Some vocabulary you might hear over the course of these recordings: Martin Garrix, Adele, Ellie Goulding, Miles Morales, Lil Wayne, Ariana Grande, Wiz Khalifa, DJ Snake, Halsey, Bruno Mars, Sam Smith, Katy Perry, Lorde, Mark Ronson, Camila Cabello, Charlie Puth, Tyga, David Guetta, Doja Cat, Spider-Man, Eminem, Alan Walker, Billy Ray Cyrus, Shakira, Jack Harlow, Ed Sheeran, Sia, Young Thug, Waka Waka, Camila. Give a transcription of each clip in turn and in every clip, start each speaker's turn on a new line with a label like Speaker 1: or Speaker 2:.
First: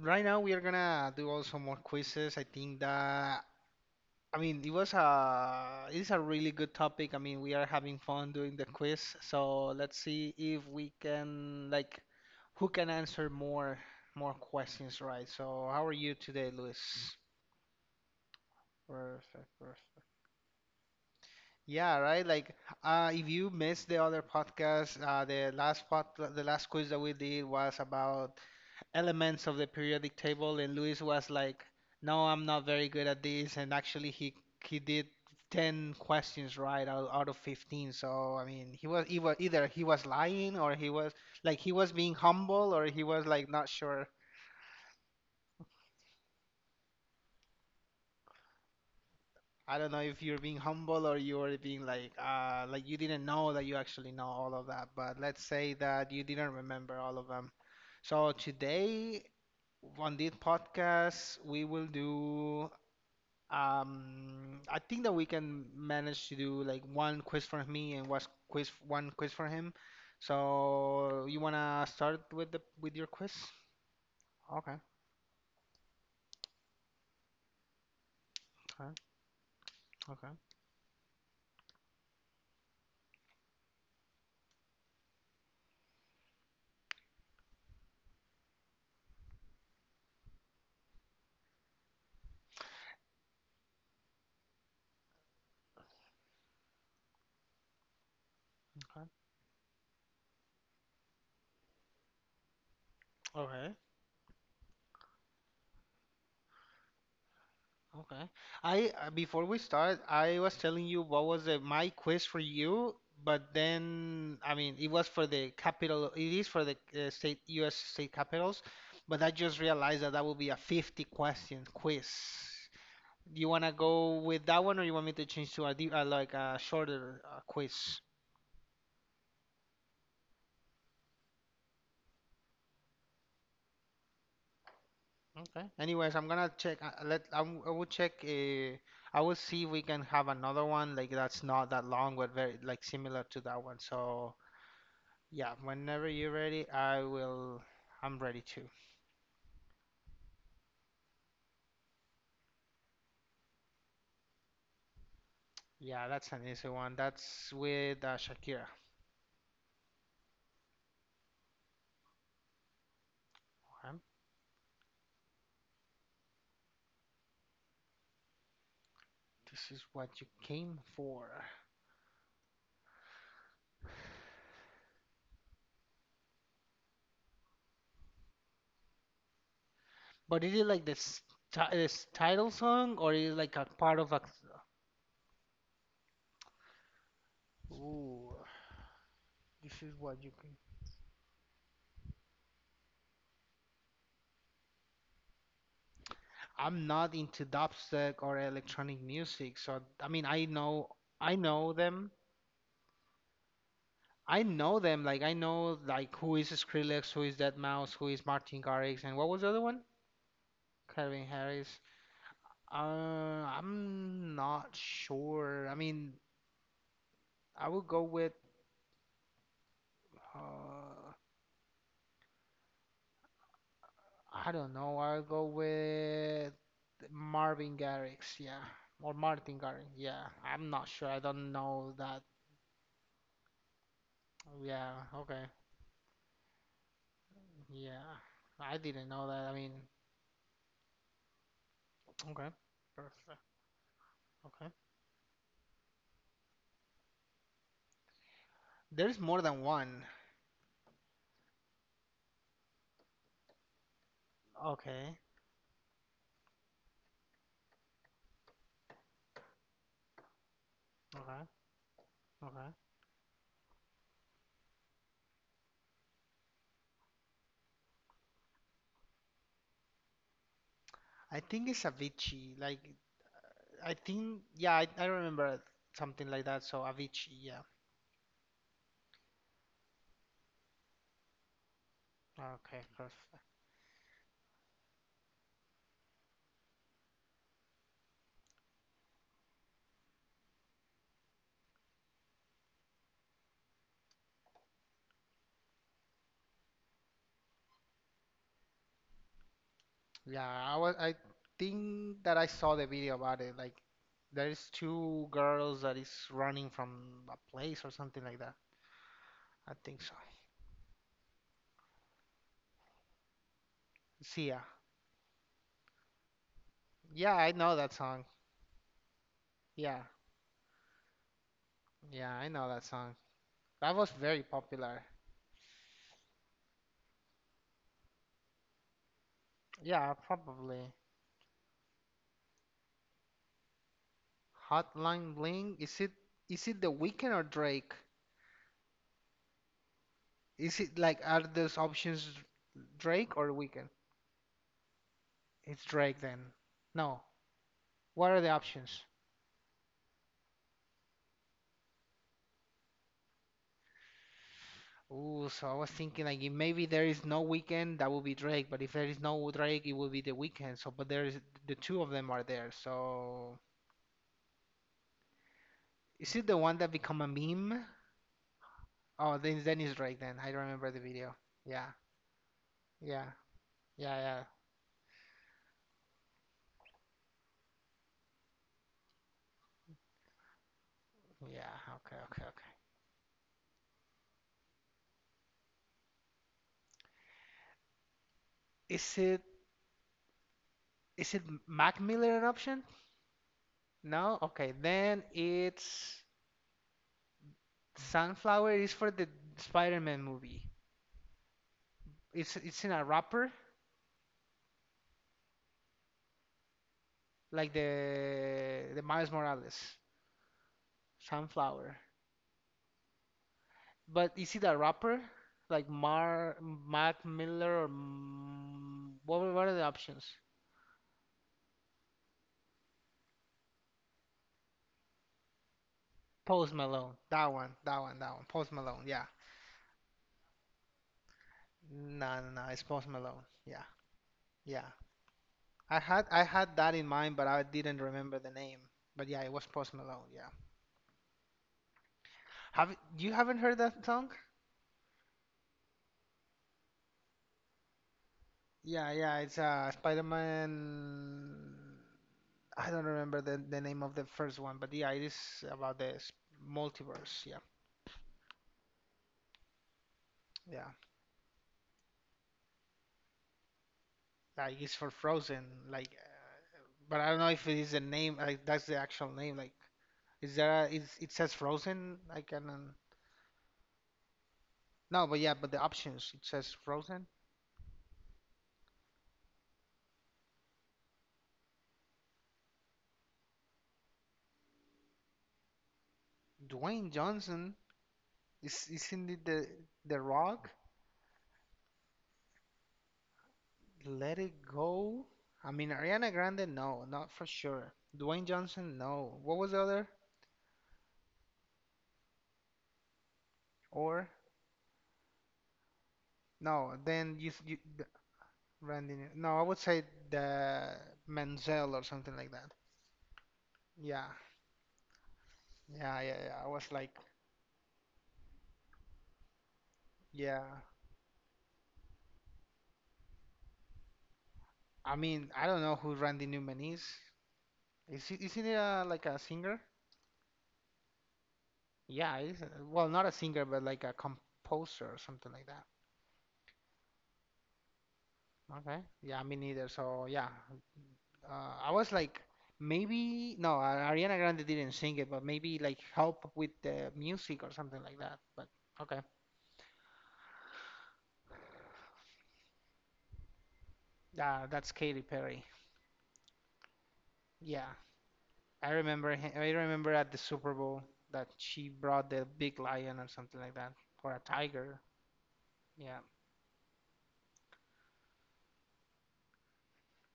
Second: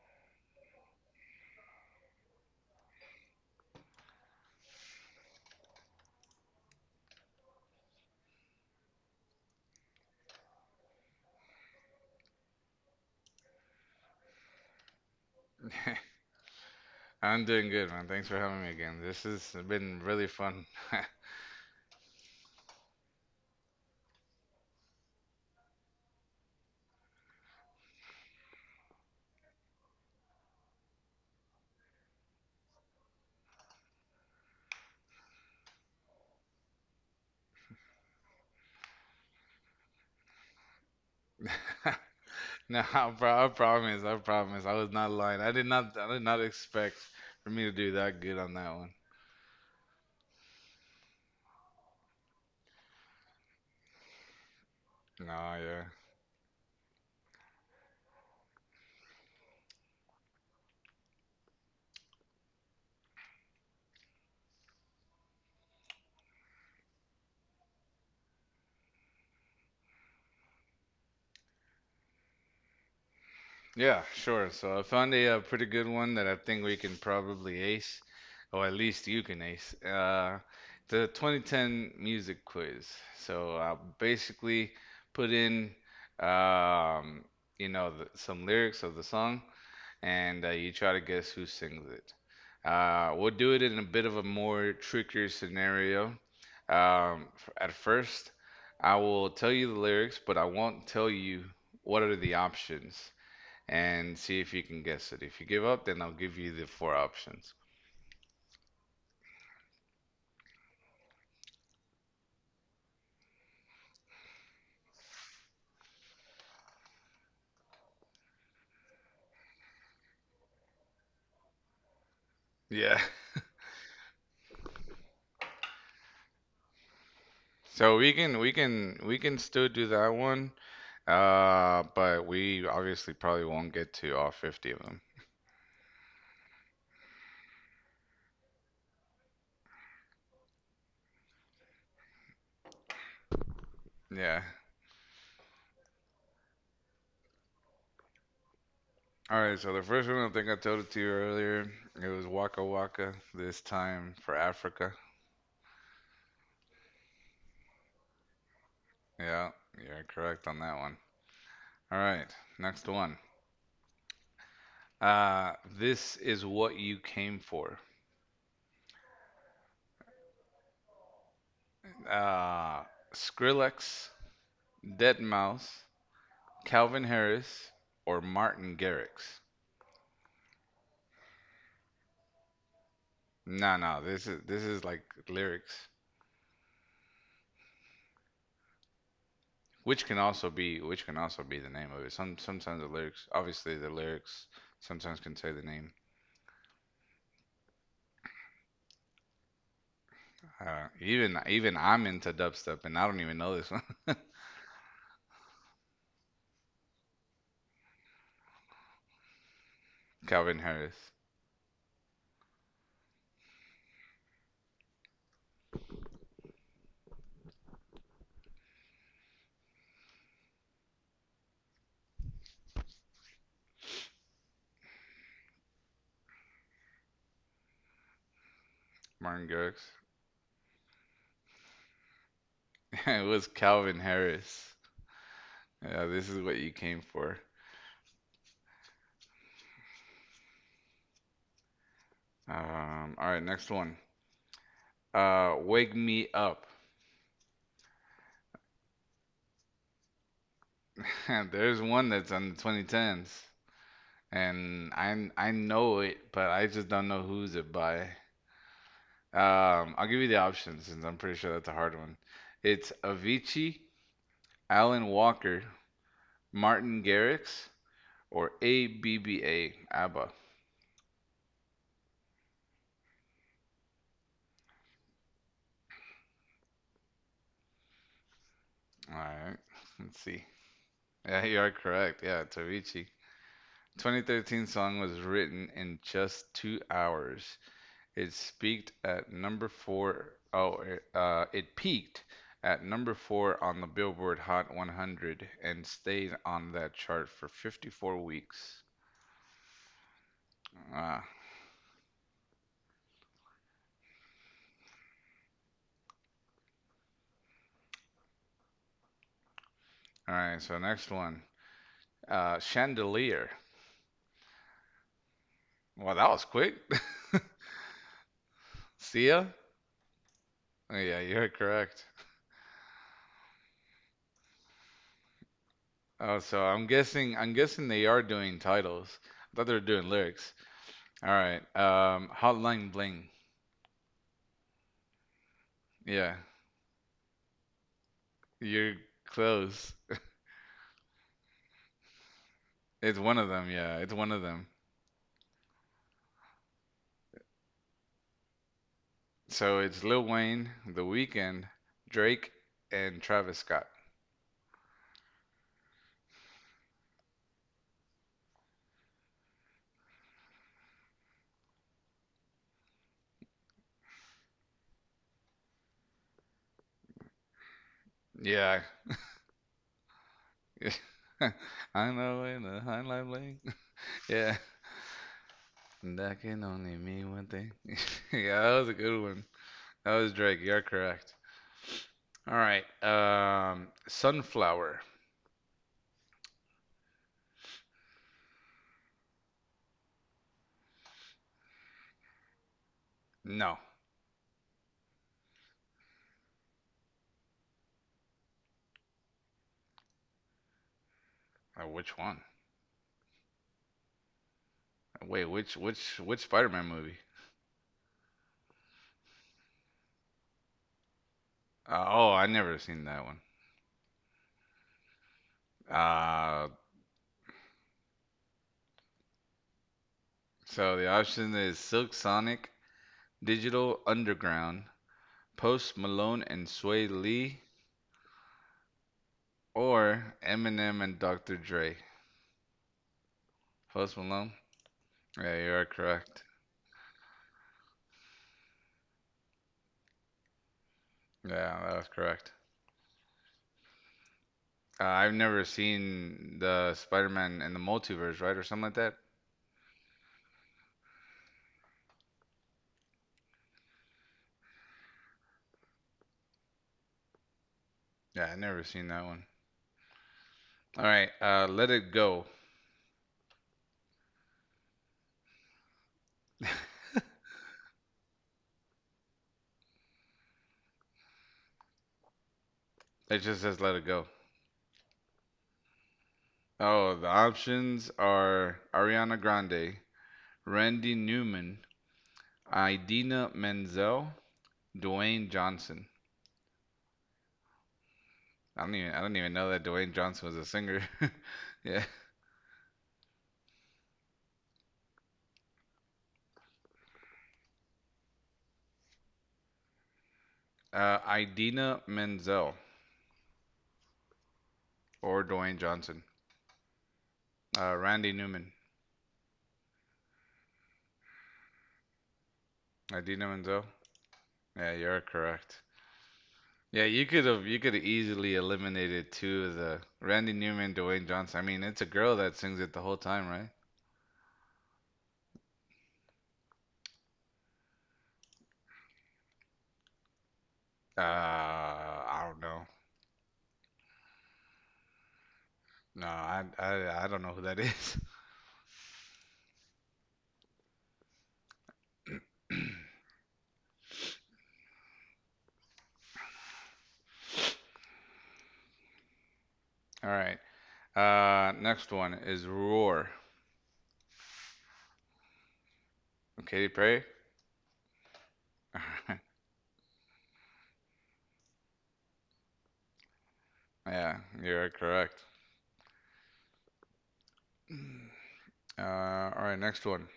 Speaker 1: right now we are gonna do also more quizzes. I think that I mean it's a really good topic. I mean we are having fun doing the quiz, so let's see if we can like who can answer more questions, right. So how are you today, Luis?
Speaker 2: I'm doing good, man. Thanks for having me again. This
Speaker 1: Perfect,
Speaker 2: has been
Speaker 1: perfect.
Speaker 2: really fun.
Speaker 1: Yeah, right. Like, if you missed the other podcast, the last quiz that we did was about elements of the periodic table, and Luis was like, "No, I'm not very good at this," and actually he did 10 questions right out of 15. So, I mean, he was either he was lying or he was like he was being humble
Speaker 2: No,
Speaker 1: or he
Speaker 2: I
Speaker 1: was
Speaker 2: pro-
Speaker 1: like
Speaker 2: I
Speaker 1: not
Speaker 2: promise,
Speaker 1: sure.
Speaker 2: I promise. I was not lying. I did not expect for me to do that good on that one.
Speaker 1: I don't know if you're being humble or you're being like you didn't know that you actually know all of that, but
Speaker 2: No,
Speaker 1: let's say
Speaker 2: yeah.
Speaker 1: that you didn't remember all of them. So today on this podcast we will do I think that we can manage to do like one quiz for me and one quiz for him. So you wanna start with the with your quiz?
Speaker 2: Yeah, sure.
Speaker 1: Okay,
Speaker 2: So I found a pretty good one that I think we can probably ace, or at
Speaker 1: okay,
Speaker 2: least you can ace.
Speaker 1: okay,
Speaker 2: The 2010 music quiz. So I basically put in, um, some lyrics of the song, and you try to guess who sings it. We'll do it in a bit of a more trickier scenario. Um, at first, I
Speaker 1: okay.
Speaker 2: will tell you the lyrics, but I won't tell you what are the options
Speaker 1: Okay.
Speaker 2: and see if you can guess it. If you give up, then I'll give you the four options.
Speaker 1: Okay. I before we start, I was telling you what was the, my quiz for you, but then I mean it was for the capital. It is for the state U.S. state capitals, but I just realized that that will be a 50 question quiz.
Speaker 2: Yeah.
Speaker 1: Do you wanna go with that one, or you want me to change to a, like a shorter
Speaker 2: So
Speaker 1: quiz?
Speaker 2: we can still do that one, but we obviously probably won't get to all 50 of them.
Speaker 1: Okay. Anyways, I'm gonna check. Let I will check. I will see if we can have another one like that's not that long, but very like similar to that one. So.
Speaker 2: Yeah.
Speaker 1: Yeah, whenever you're ready, I will. I'm ready too.
Speaker 2: All right, so the first one I think I told it to you earlier. It was Waka Waka, this time for Africa.
Speaker 1: Yeah, that's an easy one. That's with Shakira.
Speaker 2: Yeah, you're correct on that one. All right, next one.
Speaker 1: Um,
Speaker 2: Uh, this is what you came for.
Speaker 1: This is what you came for.
Speaker 2: Uh, Skrillex, Deadmau5, Calvin Harris, or Martin Garrix.
Speaker 1: But is it like this, this title song, or is it like a
Speaker 2: No,
Speaker 1: part
Speaker 2: no,
Speaker 1: of a?
Speaker 2: this is like lyrics,
Speaker 1: Ooh, this is
Speaker 2: which can
Speaker 1: what you
Speaker 2: also
Speaker 1: can.
Speaker 2: be which can also be the name of it. Sometimes the lyrics, obviously the lyrics sometimes can say the name.
Speaker 1: I'm not into dubstep or electronic music, so I mean, I know,
Speaker 2: Even
Speaker 1: I
Speaker 2: even
Speaker 1: know
Speaker 2: I'm
Speaker 1: them.
Speaker 2: into dubstep, and I don't even know this one.
Speaker 1: I know them. Like I know like who is Skrillex, who is Deadmau5, who is Martin Garrix, and what was the other one?
Speaker 2: Calvin Harris,
Speaker 1: Calvin Harris. I'm not sure. I mean, I would go with uh, I don't know. I'll go with Marvin Garrix, yeah, or
Speaker 2: Martin
Speaker 1: Martin
Speaker 2: Garrix.
Speaker 1: Garrix, yeah. I'm not sure. I don't know that.
Speaker 2: It was Calvin Harris.
Speaker 1: Yeah, okay,
Speaker 2: Yeah, this is what you came for.
Speaker 1: yeah. I didn't know that. I mean, okay,
Speaker 2: All right,
Speaker 1: perfect.
Speaker 2: next one.
Speaker 1: Okay,
Speaker 2: Wake Me Up.
Speaker 1: there's more than one.
Speaker 2: There's one that's on the 2010s, and
Speaker 1: Okay,
Speaker 2: I know it, but I just don't know who's it by. I'll give you the options since I'm pretty
Speaker 1: okay,
Speaker 2: sure that's a hard one.
Speaker 1: okay.
Speaker 2: It's Avicii, Alan Walker, Martin Garrix, or ABBA.
Speaker 1: I think it's Avicii. Like, I think, yeah, I remember something like that. So Avicii, yeah.
Speaker 2: All right. Let's see. Yeah, you are correct. Yeah,
Speaker 1: Okay,
Speaker 2: Tavichi.
Speaker 1: perfect.
Speaker 2: 2013 song was written in just 2 hours. It peaked at number four. Oh, it peaked at number four on the Billboard Hot 100 and stayed on that chart for 54 weeks.
Speaker 1: Yeah, I
Speaker 2: Ah,
Speaker 1: think that I saw the video about it. Like there is two girls that is running from a place or something like that. I think so.
Speaker 2: all right. So next one, Chandelier.
Speaker 1: Sia.
Speaker 2: Well, that was quick.
Speaker 1: Yeah, yeah, I know that song.
Speaker 2: Sia.
Speaker 1: Yeah,
Speaker 2: Oh, yeah, you're correct.
Speaker 1: yeah, I know that song. That was very popular.
Speaker 2: Oh, so I'm guessing they are doing titles. I thought they were doing
Speaker 1: Yeah,
Speaker 2: lyrics.
Speaker 1: probably.
Speaker 2: All right. Hotline Bling.
Speaker 1: Hotline Bling. Is it
Speaker 2: Yeah,
Speaker 1: is it The Weeknd or Drake?
Speaker 2: you're close.
Speaker 1: Is it like are those options
Speaker 2: It's
Speaker 1: Drake
Speaker 2: one
Speaker 1: or
Speaker 2: of them.
Speaker 1: Weeknd?
Speaker 2: Yeah, it's one of them.
Speaker 1: It's Drake then. No. What are the options?
Speaker 2: So it's Lil Wayne, The Weeknd, Drake, and Travis Scott.
Speaker 1: Ooh, so I was thinking like if maybe there is no weekend, that would be Drake, but if there is no Drake, it would be the weekend. So, but there is the two of them are there. So, is it the one that become a meme?
Speaker 2: Yeah.
Speaker 1: Oh, then it's Drake then. I remember the video. Yeah,
Speaker 2: I know in the Hotline
Speaker 1: yeah,
Speaker 2: Bling.
Speaker 1: yeah, yeah,
Speaker 2: Yeah. That can only mean one thing. Yeah, that was a good one. That was Drake. You're correct.
Speaker 1: yeah. Okay, okay,
Speaker 2: All
Speaker 1: okay.
Speaker 2: right. Sunflower.
Speaker 1: Is it is it Mac Miller an option?
Speaker 2: No.
Speaker 1: No. Okay, then it's Sunflower is for the Spider-Man movie.
Speaker 2: Which one?
Speaker 1: It's in a rapper
Speaker 2: Wait, which Spider-Man movie?
Speaker 1: like the Miles Morales. Sunflower.
Speaker 2: Oh, I never seen that one.
Speaker 1: But is it a rapper? Like Mar
Speaker 2: Uh,
Speaker 1: Mac Miller or what were what are the options?
Speaker 2: so the option is Silk Sonic, Digital Underground, Post Malone and
Speaker 1: Post
Speaker 2: Sway
Speaker 1: Malone. That
Speaker 2: Lee,
Speaker 1: one, that one, that one. Post Malone, yeah.
Speaker 2: or Eminem and Dr. Dre.
Speaker 1: No, no, no, it's Post Malone. Yeah.
Speaker 2: Post Malone?
Speaker 1: Yeah.
Speaker 2: Yeah, you are
Speaker 1: I had
Speaker 2: correct.
Speaker 1: I had that in mind, but I didn't remember the name. But yeah, it was Post Malone, yeah.
Speaker 2: Yeah, that was correct.
Speaker 1: Have you haven't heard that song?
Speaker 2: I've never seen the Spider-Man in the Multiverse, right, or something like
Speaker 1: Yeah,
Speaker 2: that.
Speaker 1: yeah, it's Spider-Man I don't remember the name of the first one, but yeah, it is about the multiverse, yeah.
Speaker 2: Yeah, I never seen that one.
Speaker 1: Yeah.
Speaker 2: All right, Let It Go.
Speaker 1: Like it's for Frozen. Like, but I don't know if it is the name. Like that's the actual name. Like, is there? A, is it says Frozen? I can.
Speaker 2: It just says Let It Go.
Speaker 1: No, but yeah, but the options it says
Speaker 2: Oh, the
Speaker 1: Frozen.
Speaker 2: options are Ariana Grande, Randy Newman, Idina Menzel, Dwayne Johnson.
Speaker 1: Dwayne Johnson
Speaker 2: I
Speaker 1: is
Speaker 2: don't even I
Speaker 1: isn't
Speaker 2: don't
Speaker 1: it
Speaker 2: even know that Dwayne
Speaker 1: the
Speaker 2: Johnson was a
Speaker 1: Rock?
Speaker 2: singer. Yeah.
Speaker 1: Let It Go. I mean Ariana Grande. No, not for sure. Dwayne Johnson. No. What was the other?
Speaker 2: Idina Menzel
Speaker 1: Or
Speaker 2: or Dwayne Johnson.
Speaker 1: no? Then you the-
Speaker 2: Randy Newman.
Speaker 1: Randy. No, I would say the Menzel or something like that.
Speaker 2: Idina Menzel.
Speaker 1: Yeah.
Speaker 2: Yeah, you're correct.
Speaker 1: Yeah, yeah, yeah. I was
Speaker 2: Yeah,
Speaker 1: like,
Speaker 2: you could have easily eliminated two of the Randy
Speaker 1: yeah.
Speaker 2: Newman, Dwayne Johnson. I mean, it's a girl that sings it the whole time, right?
Speaker 1: I mean, I don't know who Randy Newman is. Is he, isn't he like a singer? Yeah,
Speaker 2: I don't
Speaker 1: he's,
Speaker 2: know.
Speaker 1: well, not a singer, but like a composer or something like that.
Speaker 2: No, I don't know who that is.
Speaker 1: Okay. Yeah, me neither. So yeah, I was like, maybe no, Ariana Grande didn't sing it, but maybe like help with the music or something like that. But okay,
Speaker 2: All right. Next one is Roar.
Speaker 1: yeah, that's Katy Perry.
Speaker 2: Katy Perry.
Speaker 1: Yeah, I remember. I remember at the Super Bowl that she brought the big lion or something like that, or
Speaker 2: Yeah,
Speaker 1: a
Speaker 2: you're
Speaker 1: tiger.
Speaker 2: correct.
Speaker 1: Yeah.
Speaker 2: All right. Next one,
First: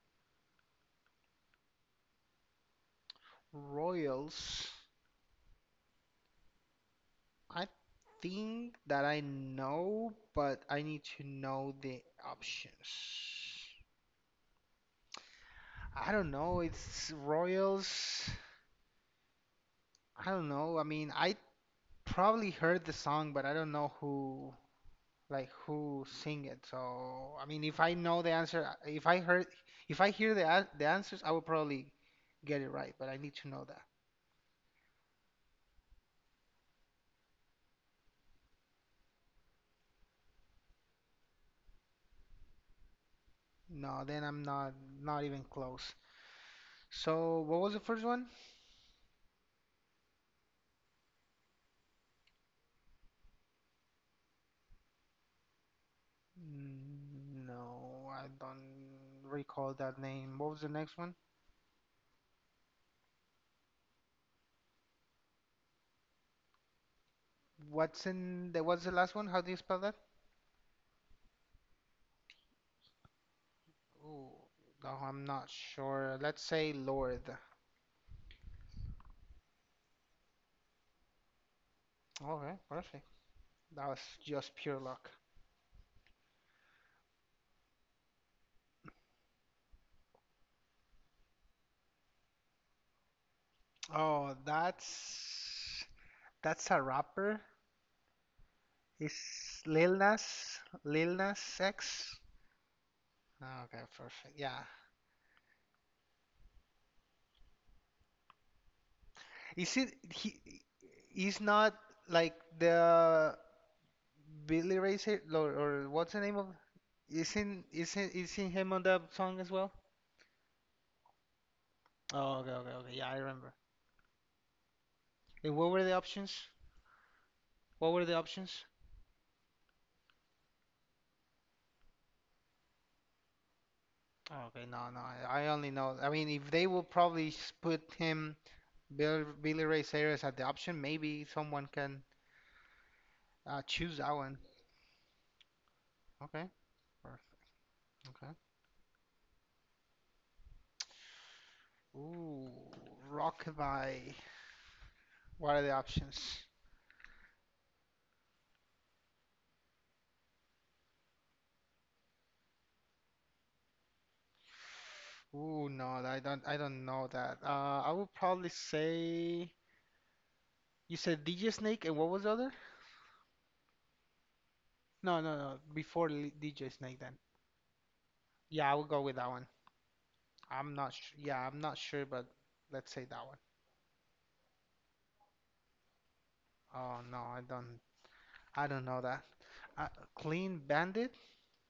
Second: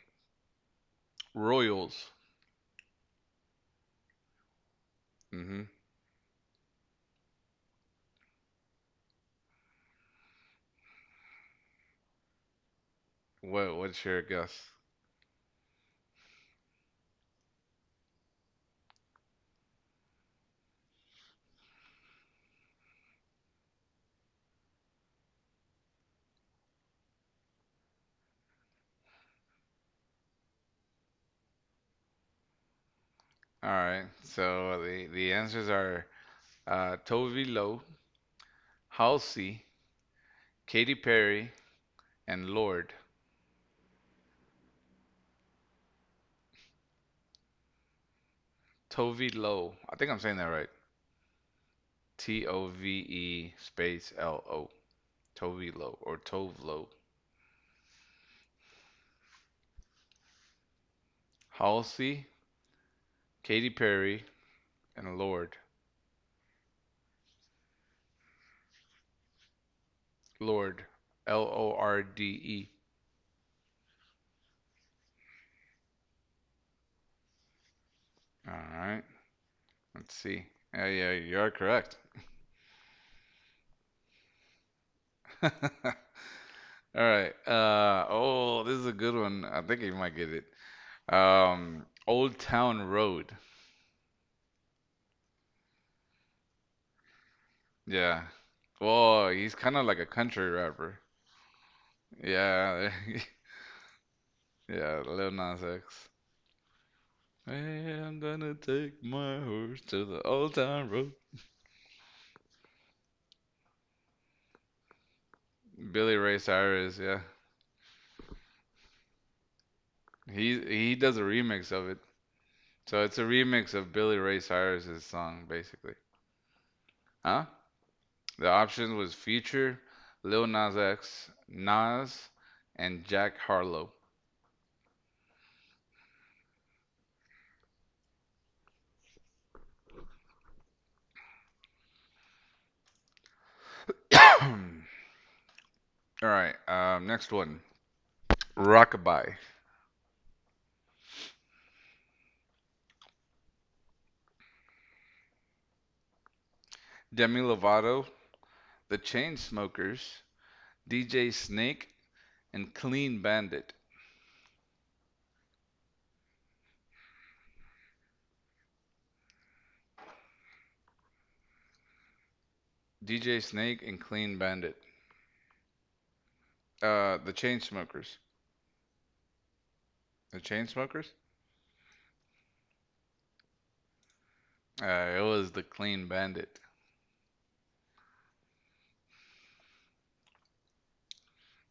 Speaker 2: Royals.
Speaker 1: Royals,
Speaker 2: Mm-hmm.
Speaker 1: I think that I know, but I need to know the options.
Speaker 2: What's your guess?
Speaker 1: I don't know, it's Royals. I don't know. I mean, I probably heard the song, but I don't know who like who sing it. So, I mean, if I know the answer, if I hear the the answers, I will probably get it right, but I need to know
Speaker 2: All
Speaker 1: that.
Speaker 2: right. So the answers are Tovi Lo, Halsey, Katy Perry, and Lord.
Speaker 1: No, then I'm not not even close. So, what was the first one?
Speaker 2: Tove Lo. I think I'm saying that right. Tove space L O. Tove Lo or Tove Lo.
Speaker 1: Mm, no, I don't recall that name. What was the next one?
Speaker 2: Halsey, Katy Perry, and Lord.
Speaker 1: What's in the what's the last one? How do you spell that?
Speaker 2: Lord. Lorde.
Speaker 1: Ooh, no, I'm not sure. Let's say Lord.
Speaker 2: All right. Let's see. Yeah, yeah, you are correct.
Speaker 1: Okay, perfect. That was just pure luck.
Speaker 2: All right. Oh, this is a good one. I think you might get it. Old Town Road.
Speaker 1: Oh, that's a rapper.
Speaker 2: Yeah. Whoa, he's
Speaker 1: Is
Speaker 2: kind of like a country rapper.
Speaker 1: Lil Nas X?
Speaker 2: Yeah.
Speaker 1: Okay, perfect. Yeah.
Speaker 2: Yeah, Lil Nas X. Hey, I'm gonna take my
Speaker 1: Is
Speaker 2: horse
Speaker 1: it
Speaker 2: to the
Speaker 1: he?
Speaker 2: Old Town Road.
Speaker 1: He's not like the Billy Ray Cyrus, or what's the
Speaker 2: Billy
Speaker 1: name
Speaker 2: Ray
Speaker 1: of?
Speaker 2: Cyrus, yeah.
Speaker 1: Isn't him on that song as well?
Speaker 2: He does a remix of it.
Speaker 1: Oh, okay, okay, okay.
Speaker 2: So
Speaker 1: Yeah,
Speaker 2: it's
Speaker 1: I
Speaker 2: a
Speaker 1: remember.
Speaker 2: remix of Billy Ray Cyrus's song,
Speaker 1: And what were the
Speaker 2: basically.
Speaker 1: options?
Speaker 2: Huh?
Speaker 1: What were the
Speaker 2: The
Speaker 1: options?
Speaker 2: options was Future, Lil Nas X, Nas, and Jack Harlow.
Speaker 1: Oh, okay, no, no. I only know. I mean, if they will probably put him Bill, Billy Ray Cyrus at the option, maybe someone can choose that one.
Speaker 2: All
Speaker 1: Okay.
Speaker 2: right,
Speaker 1: or-
Speaker 2: next one.
Speaker 1: Okay.
Speaker 2: Rockabye,
Speaker 1: Ooh, Rockabye. What are the options?
Speaker 2: Demi Lovato, The Chainsmokers, DJ Snake, and Clean Bandit.
Speaker 1: Ooh, no, I don't. I don't know that. I would probably say. You said DJ Snake and what was the other?
Speaker 2: DJ Snake and Clean Bandit.
Speaker 1: No, no, no. DJ Snake then.
Speaker 2: The Chainsmokers.
Speaker 1: Yeah, I would go with that one.
Speaker 2: The
Speaker 1: I'm not
Speaker 2: Chainsmokers?
Speaker 1: sure. Yeah, I'm not sure, but let's say that one.
Speaker 2: It was The Clean Bandit.
Speaker 1: Oh no, I don't. I don't know that. Uh, Clean Bandit?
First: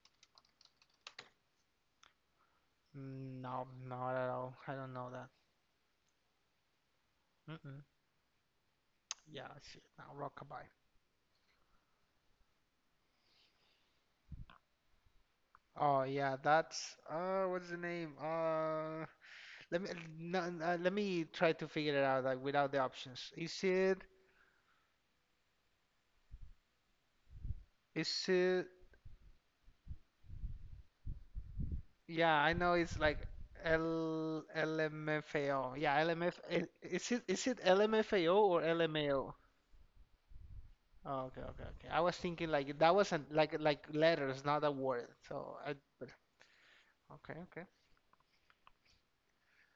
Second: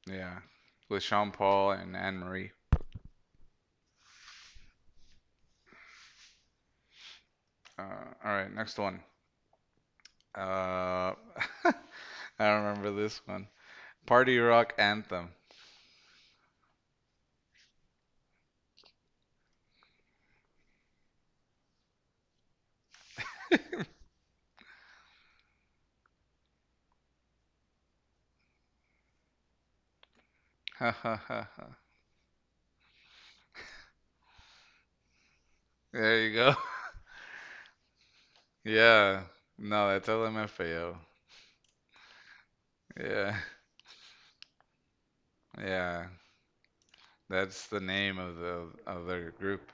Speaker 2: Yeah, with Sean Paul and Anne Marie.
Speaker 1: Mm, no, not at all. I don't know that. Mm-mm.
Speaker 2: Uh, all right, next one.
Speaker 1: Yeah, shit. No, Rockabye.
Speaker 2: Uh, I remember this one. Party rock anthem.
Speaker 1: Oh yeah, that's what's the name? Let me no, let me try to figure it out like without the options. Is it? Is it?
Speaker 2: Ha ha ha ha.
Speaker 1: Yeah, I know it's like L LMFAO. Yeah,
Speaker 2: There you
Speaker 1: LMF.
Speaker 2: go.
Speaker 1: Is it LMFAO or
Speaker 2: Yeah.
Speaker 1: LMAO?
Speaker 2: No, that's LMFAO.
Speaker 1: Oh, okay, okay, okay. I was thinking like that wasn't
Speaker 2: Yeah.
Speaker 1: like letters, not a word. So I
Speaker 2: Yeah.
Speaker 1: but- okay, okay.
Speaker 2: That's the name of their group.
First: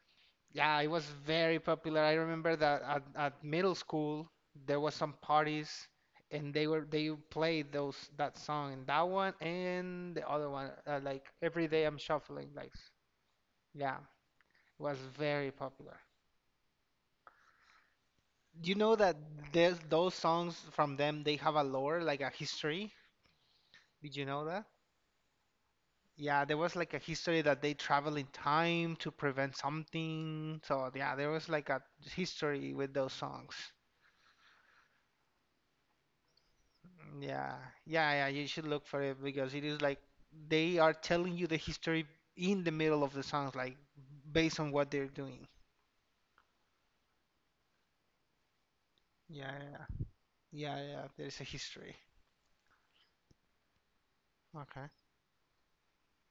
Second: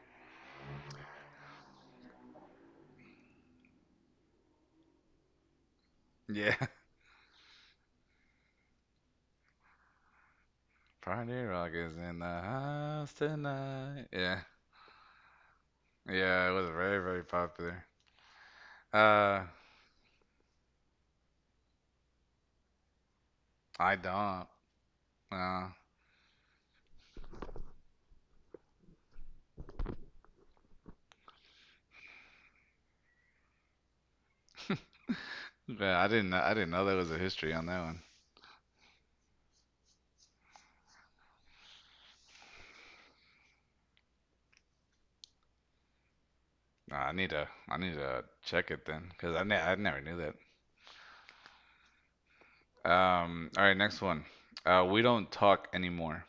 Speaker 1: Yeah, it was very popular. I remember that at middle school there was some parties and
Speaker 2: Yeah.
Speaker 1: they were they played those that song and that one and the other one like
Speaker 2: Party
Speaker 1: every
Speaker 2: rock
Speaker 1: day
Speaker 2: is
Speaker 1: I'm
Speaker 2: in the
Speaker 1: shuffling like
Speaker 2: house
Speaker 1: yeah,
Speaker 2: tonight. Yeah.
Speaker 1: it was very popular.
Speaker 2: Yeah, it was very, very popular.
Speaker 1: You know that
Speaker 2: Uh,
Speaker 1: there's those songs from them, they have a lore, like a history.
Speaker 2: I
Speaker 1: Did you know
Speaker 2: don't.
Speaker 1: that?
Speaker 2: Uh,
Speaker 1: Yeah, there was like a history that they travel in time to prevent something. So yeah, there was like a history with those songs.
Speaker 2: yeah, I didn't know there was a history
Speaker 1: Yeah,
Speaker 2: on that one.
Speaker 1: yeah, yeah. You should look for it because it is like they are telling you the history in the middle of the songs, like based on what they're doing.
Speaker 2: Nah, I need to check it then, cause
Speaker 1: Yeah,
Speaker 2: I
Speaker 1: yeah,
Speaker 2: never knew that.
Speaker 1: yeah, yeah. There's a history.
Speaker 2: All right, next one.
Speaker 1: Okay.
Speaker 2: We don't talk anymore.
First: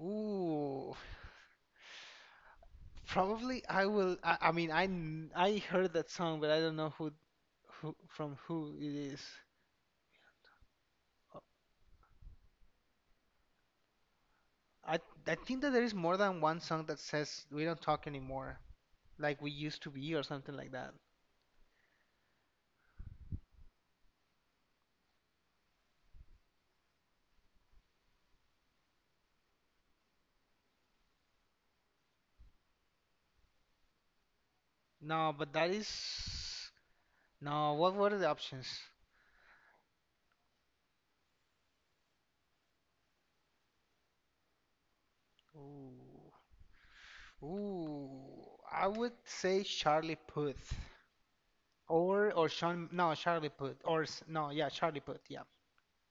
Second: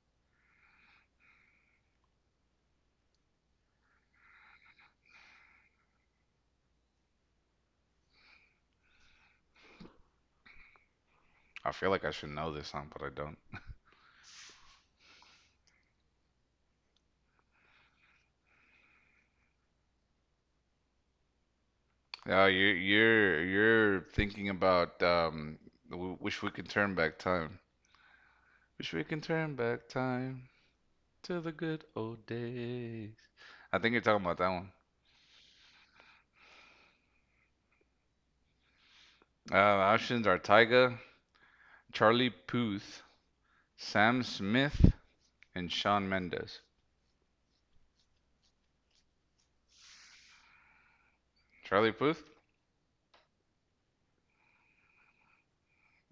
Speaker 1: Ooh, probably I will. I mean, I I heard that song, but I don't know who from who it is. Uh,
Speaker 2: I feel like I should know this song, but I don't.
Speaker 1: I I think that there is more than one song that says we don't talk anymore, like we used to be or something like that.
Speaker 2: You're thinking about wish we could turn back time. Wish we can turn back time to the good old days. I think you're talking about that one.
Speaker 1: No, but that is no. What were the options?
Speaker 2: The options are Tyga, Charlie Puth, Sam Smith, and Sean
Speaker 1: Ooh,
Speaker 2: Mendes.
Speaker 1: ooh. I would say Charlie Puth
Speaker 2: Charlie Puth?
Speaker 1: or Sean. No, Charlie Puth or s- no, yeah, Charlie Puth. Yeah,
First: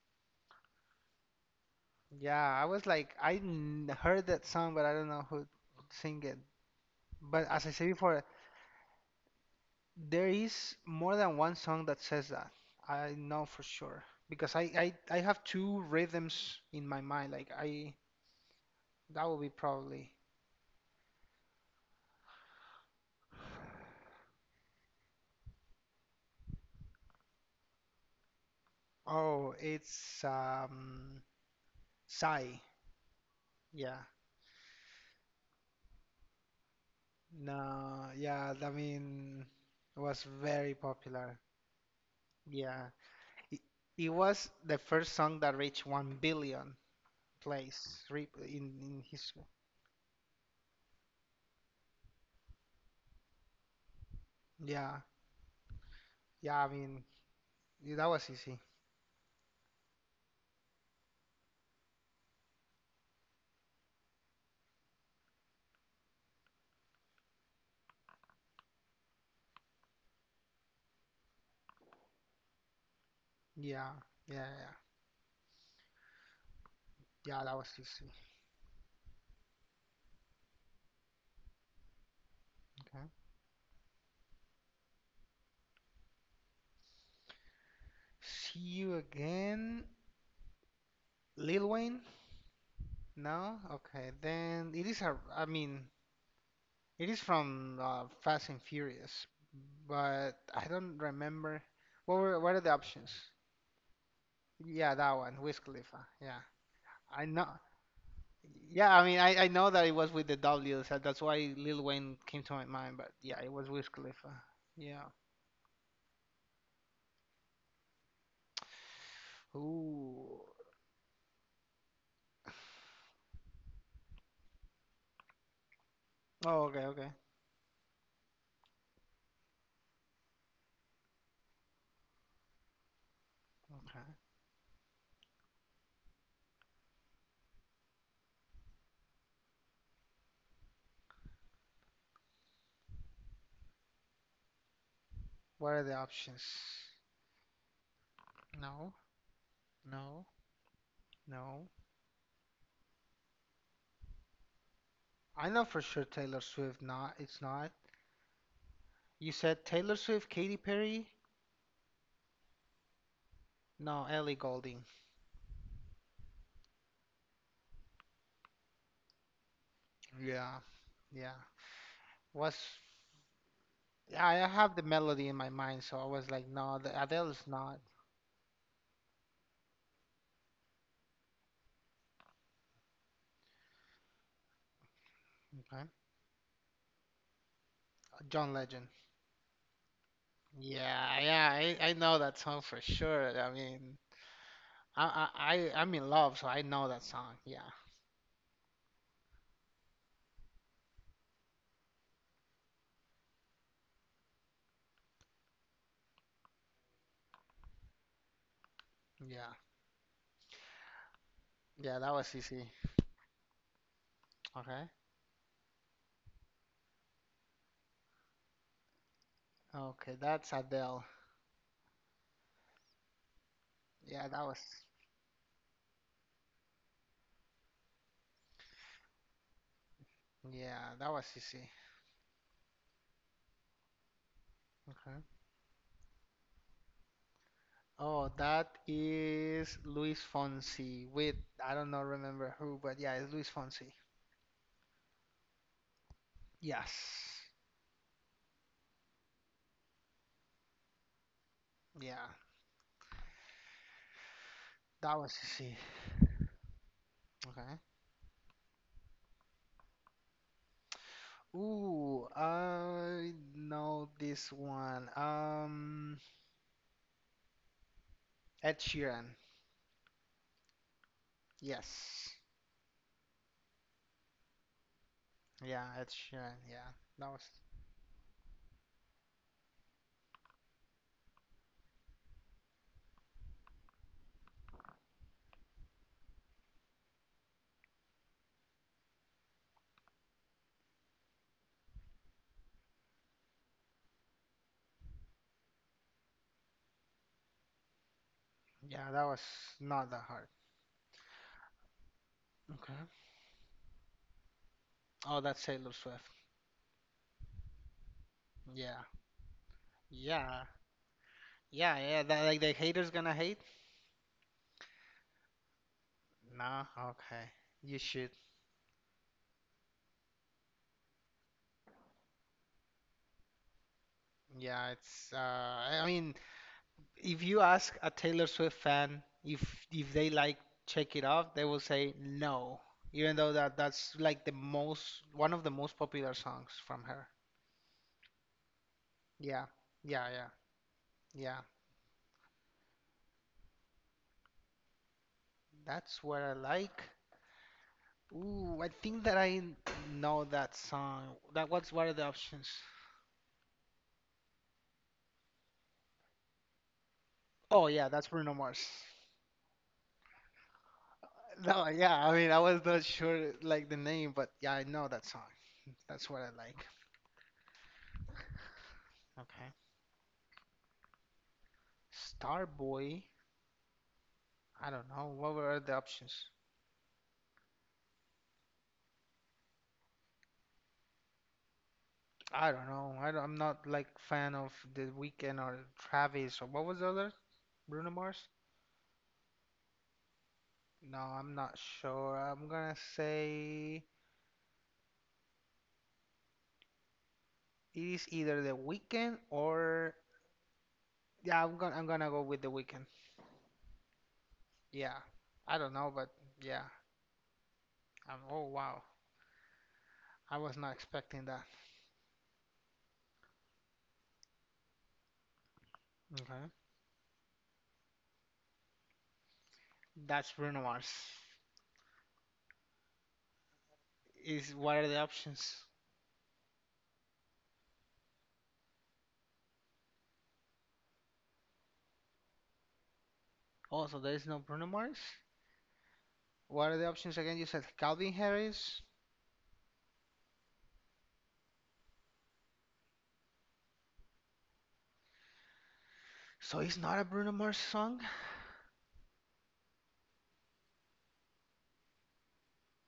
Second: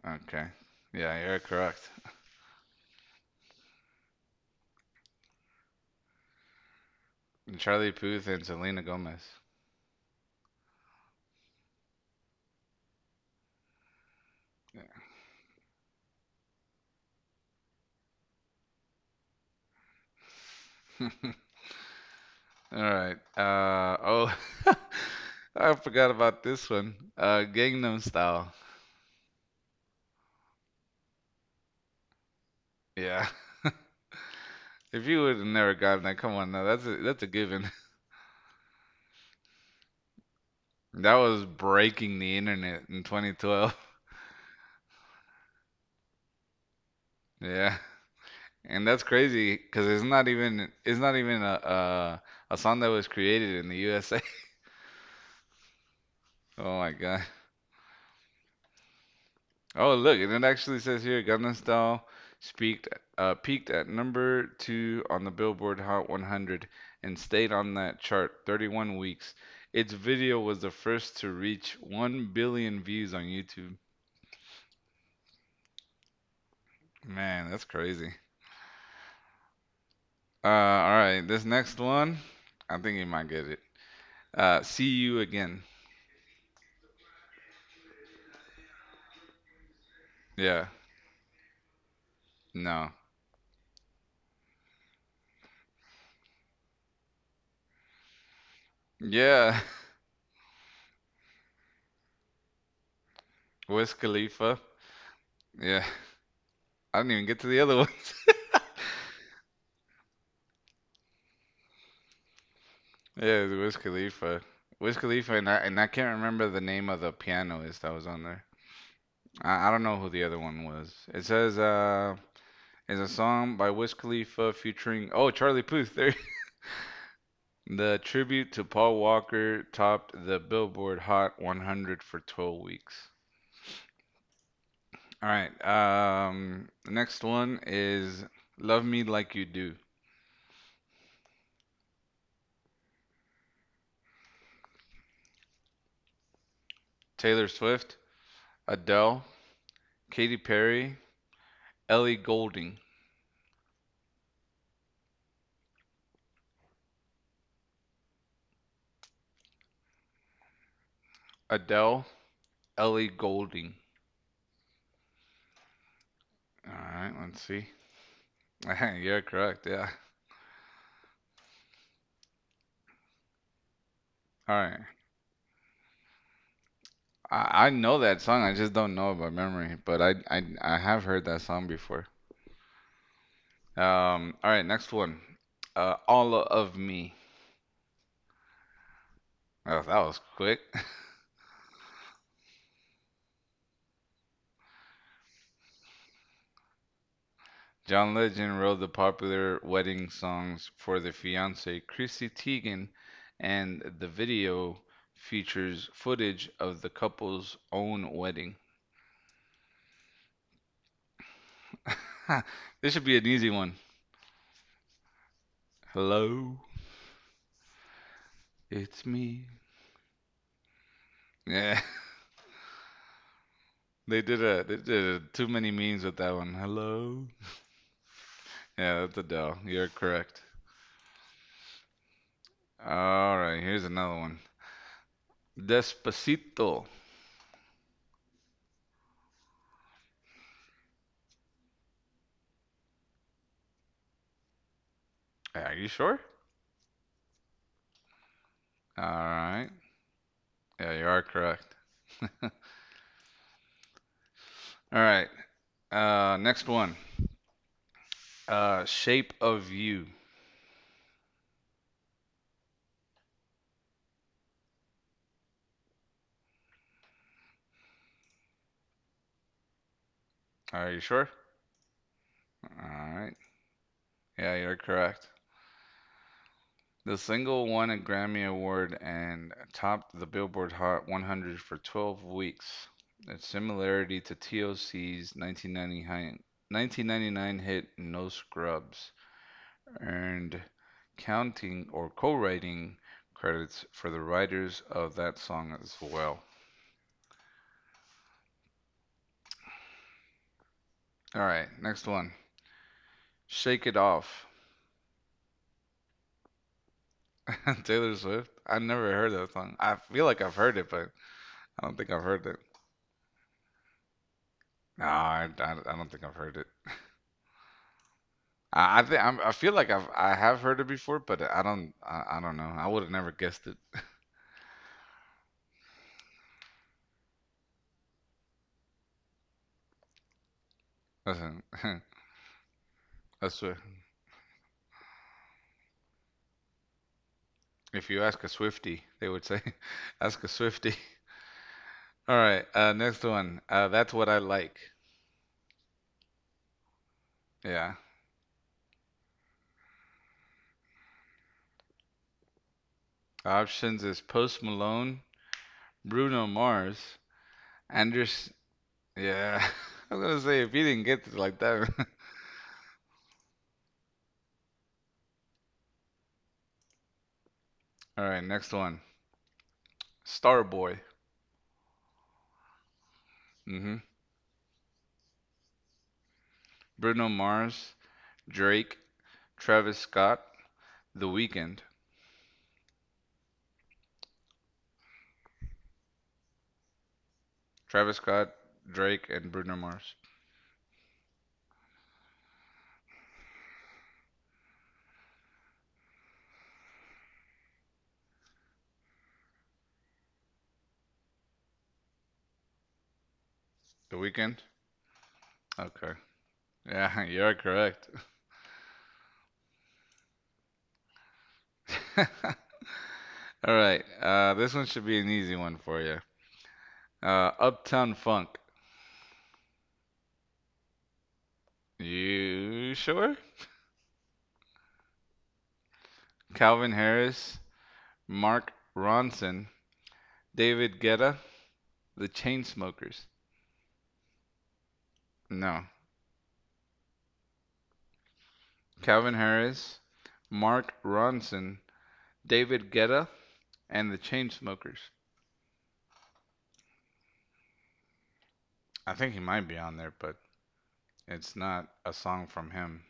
Speaker 2: Okay. Yeah, you're correct.
Speaker 1: yeah. I was like, I heard that song, but I don't know who sing it. But
Speaker 2: And
Speaker 1: as I said
Speaker 2: Charlie
Speaker 1: before,
Speaker 2: Puth and Selena Gomez.
Speaker 1: there is more than one song that says that. I know for sure because I
Speaker 2: Yeah.
Speaker 1: I, I have two rhythms in my mind. Like I that will be probably.
Speaker 2: All right. Oh, I forgot about this one. Gangnam Style.
Speaker 1: Oh, it's Psy.
Speaker 2: Yeah.
Speaker 1: Yeah.
Speaker 2: If you would have never gotten that, come on now. That's a given.
Speaker 1: No, yeah, I mean it was very
Speaker 2: That
Speaker 1: popular.
Speaker 2: was breaking the internet
Speaker 1: Yeah.
Speaker 2: in
Speaker 1: It,
Speaker 2: 2012.
Speaker 1: it was the first song that reached 1 billion
Speaker 2: Yeah.
Speaker 1: plays re in
Speaker 2: And that's
Speaker 1: in history.
Speaker 2: crazy because it's not even a song that was created in the USA.
Speaker 1: Yeah. Yeah, I
Speaker 2: Oh my
Speaker 1: mean
Speaker 2: God.
Speaker 1: that was easy.
Speaker 2: Oh, look, and it actually says here Gangnam Style peaked peaked at number two on the Billboard Hot 100 and stayed on that chart 31 weeks. Its video was the first to reach 1 billion views on YouTube.
Speaker 1: Yeah, yeah, yeah. Yeah,
Speaker 2: Man,
Speaker 1: that
Speaker 2: that's
Speaker 1: was easy.
Speaker 2: crazy. All right, this next one, I think you
Speaker 1: Okay.
Speaker 2: might get it. See you again.
Speaker 1: See you again,
Speaker 2: Yeah,
Speaker 1: Lil Wayne?
Speaker 2: no,
Speaker 1: No? Okay, then it is a, I mean, it is from Fast and Furious,
Speaker 2: yeah,
Speaker 1: but I don't remember. What are the options?
Speaker 2: Wiz Khalifa.
Speaker 1: Yeah, that one, Wiz
Speaker 2: Yeah,
Speaker 1: Khalifa. Yeah.
Speaker 2: I didn't
Speaker 1: I
Speaker 2: even get
Speaker 1: know.
Speaker 2: to the other ones.
Speaker 1: Yeah, I mean, I know that it was with the W, so that's why Lil Wayne came to my mind, but yeah,
Speaker 2: Yeah, it
Speaker 1: it
Speaker 2: was
Speaker 1: was
Speaker 2: Wiz
Speaker 1: Wiz Khalifa.
Speaker 2: Khalifa. Wiz
Speaker 1: Yeah.
Speaker 2: Khalifa, and I can't remember the name of the pianist that was on there. I don't know who the other
Speaker 1: Ooh.
Speaker 2: one was. It says, it's a song by Wiz Khalifa featuring, oh, Charlie Puth. There.
Speaker 1: Oh, okay, okay.
Speaker 2: The tribute to Paul Walker topped the Billboard Hot 100 for 12 weeks.
Speaker 1: Okay.
Speaker 2: All right. The next one is Love Me Like You Do.
Speaker 1: What are the options?
Speaker 2: Taylor Swift,
Speaker 1: No,
Speaker 2: Adele,
Speaker 1: no,
Speaker 2: Katy Perry,
Speaker 1: no.
Speaker 2: Ellie Goulding.
Speaker 1: I know for sure Taylor Swift. Not, it's not. You said Taylor Swift, Katy Perry?
Speaker 2: Adele, Ellie Goulding.
Speaker 1: No, Ellie Goulding.
Speaker 2: All right, let's see. You're correct. Yeah.
Speaker 1: Yeah, yeah. Was I
Speaker 2: All
Speaker 1: have the
Speaker 2: right.
Speaker 1: melody in my mind, so I was like, no, the Adele is
Speaker 2: I
Speaker 1: not.
Speaker 2: know that song. I just don't know it by memory, but I have heard that song before. All right. Next one.
Speaker 1: Okay.
Speaker 2: All of Me.
Speaker 1: John Legend.
Speaker 2: Oh, that was quick.
Speaker 1: Yeah, yeah. I know that song for sure. I mean, I'm in love, so I know that song. Yeah,
Speaker 2: John Legend wrote the popular wedding songs for the fiancee Chrissy Teigen, and the video features footage of the couple's own wedding.
Speaker 1: yeah, yeah. That was easy.
Speaker 2: This should be an easy one.
Speaker 1: Okay.
Speaker 2: Hello, it's me.
Speaker 1: Okay, that's Adele.
Speaker 2: Yeah. They
Speaker 1: Yeah,
Speaker 2: did
Speaker 1: that was.
Speaker 2: a they did a, too many memes with that one. Hello. Yeah, that's Adele. You're correct.
Speaker 1: Yeah, that was easy.
Speaker 2: All right, here's another one.
Speaker 1: Okay.
Speaker 2: Despacito.
Speaker 1: Oh, that is Luis Fonsi with I don't know remember who, but yeah, it's Luis Fonsi.
Speaker 2: Yeah, are you sure?
Speaker 1: Yes.
Speaker 2: All right. Yeah, you are correct.
Speaker 1: Yeah,
Speaker 2: All
Speaker 1: that
Speaker 2: right.
Speaker 1: was easy.
Speaker 2: Next one.
Speaker 1: Okay.
Speaker 2: Shape of you.
Speaker 1: Ooh, I know this one. Ed Sheeran.
Speaker 2: Are you sure?
Speaker 1: Yes.
Speaker 2: All right. Yeah, you're correct.
Speaker 1: Yeah, Ed Sheeran. Yeah,
Speaker 2: The
Speaker 1: that was.
Speaker 2: single won a Grammy Award and topped the Billboard Hot 100 for 12 weeks, a similarity to TLC's 1999 hit No Scrubs, earned counting or co-writing credits for the writers of that song as well.
Speaker 1: Yeah, that was not that hard.
Speaker 2: All right, next one.
Speaker 1: Okay.
Speaker 2: Shake It Off,
Speaker 1: Oh, that's Taylor Swift.
Speaker 2: Taylor Swift. I
Speaker 1: Yeah.
Speaker 2: never heard that song. I feel like I've
Speaker 1: Yeah.
Speaker 2: heard it, but I don't
Speaker 1: Yeah.
Speaker 2: think I've
Speaker 1: Yeah. That
Speaker 2: heard it.
Speaker 1: like the haters gonna hate?
Speaker 2: No, I don't think I've heard it.
Speaker 1: Nah. Okay. You should.
Speaker 2: I feel like I have heard it before, but I don't know. I would have never guessed it.
Speaker 1: Yeah, it's I mean, if you ask a Taylor Swift fan if they like check it off,
Speaker 2: Listen,
Speaker 1: they will say no, even though
Speaker 2: that's a-
Speaker 1: that's like the most one of the most popular songs from her.
Speaker 2: if you ask a Swiftie, they would say,
Speaker 1: Yeah. Yeah,
Speaker 2: ask a
Speaker 1: yeah.
Speaker 2: Swiftie.
Speaker 1: Yeah.
Speaker 2: All right, next one. That's what I like.
Speaker 1: That's what I like.
Speaker 2: Yeah.
Speaker 1: Ooh, I think that I know that song. That what's what are the options?
Speaker 2: Options is Post Malone, Bruno Mars,
Speaker 1: Oh yeah, that's
Speaker 2: Anders.
Speaker 1: Bruno Mars.
Speaker 2: Yeah. I was gonna say if you didn't get it like
Speaker 1: No,
Speaker 2: that.
Speaker 1: yeah, I mean I was not sure like the name, but yeah, I know that song. That's what I like.
Speaker 2: All right, next one.
Speaker 1: Okay.
Speaker 2: Starboy.
Speaker 1: Starboy.
Speaker 2: Mm-hmm.
Speaker 1: I don't know. What were the options?
Speaker 2: Bruno Mars, Drake, Travis Scott, The Weeknd.
Speaker 1: I don't know. I don't, I'm not like fan of The Weeknd or Travis or what was the other? Bruno
Speaker 2: Travis
Speaker 1: Mars?
Speaker 2: Scott, Drake, and Bruno Mars.
Speaker 1: No, I'm not sure. I'm gonna say it is either The Weeknd or yeah. I'm gonna go with The Weeknd.
Speaker 2: The Weeknd?
Speaker 1: Yeah. I don't know,
Speaker 2: Okay.
Speaker 1: but yeah.
Speaker 2: Yeah, you're correct.
Speaker 1: I Oh, wow. I was not expecting that.
Speaker 2: All right. This one should be an easy one for you.
Speaker 1: Okay.
Speaker 2: Uptown Funk.
Speaker 1: That's Bruno Mars.
Speaker 2: You sure?
Speaker 1: Is what are the options?
Speaker 2: Calvin Harris, Mark Ronson, David Guetta, The Chainsmokers.
Speaker 1: Also, there is no Bruno Mars?
Speaker 2: No.
Speaker 1: What are the options again? You said Calvin Harris.
Speaker 2: Calvin Harris, Mark Ronson, David Guetta, and The Chainsmokers.
Speaker 1: So it's not a Bruno Mars song.
Speaker 2: I think he might be on there, but it's not a song from him.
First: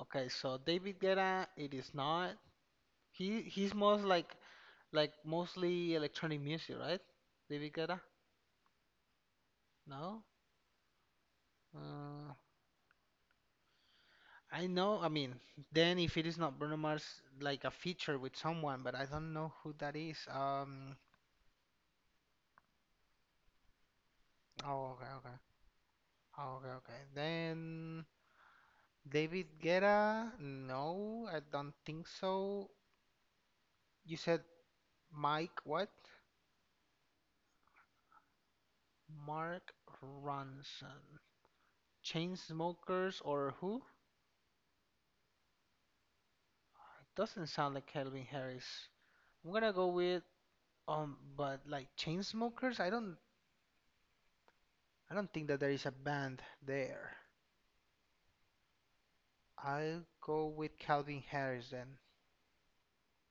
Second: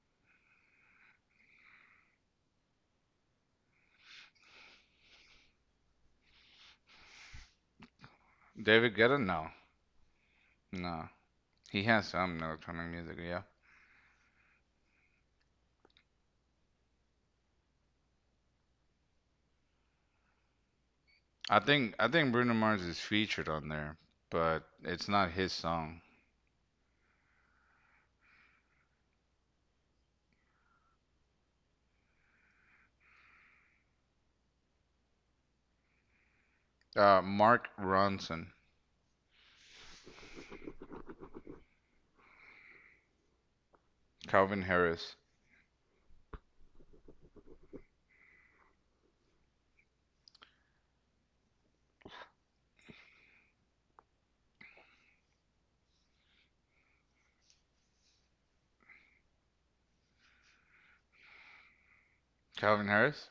Speaker 1: Okay, so David Guetta, it is not. He's most like mostly electronic music, right? David Guetta?
Speaker 2: David Guetta? No.
Speaker 1: No?
Speaker 2: No, he has
Speaker 1: Uh,
Speaker 2: some electronic music. Yeah,
Speaker 1: I know. I mean, then if it is not Bruno Mars, like a feature with someone, but I don't know who that is.
Speaker 2: I think Bruno Mars is featured on there, but
Speaker 1: Oh, okay,
Speaker 2: it's not
Speaker 1: okay.
Speaker 2: his song.
Speaker 1: Oh, okay, okay. Then David Guetta? No, I don't think so. You said Mike what?
Speaker 2: Mark Ronson,
Speaker 1: Mark Ronson. Chainsmokers or who?
Speaker 2: Calvin Harris,
Speaker 1: Doesn't sound like Calvin Harris. I'm gonna go with but like Chainsmokers, I don't think that there is a band there. I'll go with Calvin Harris then.
Speaker 2: Calvin Harris.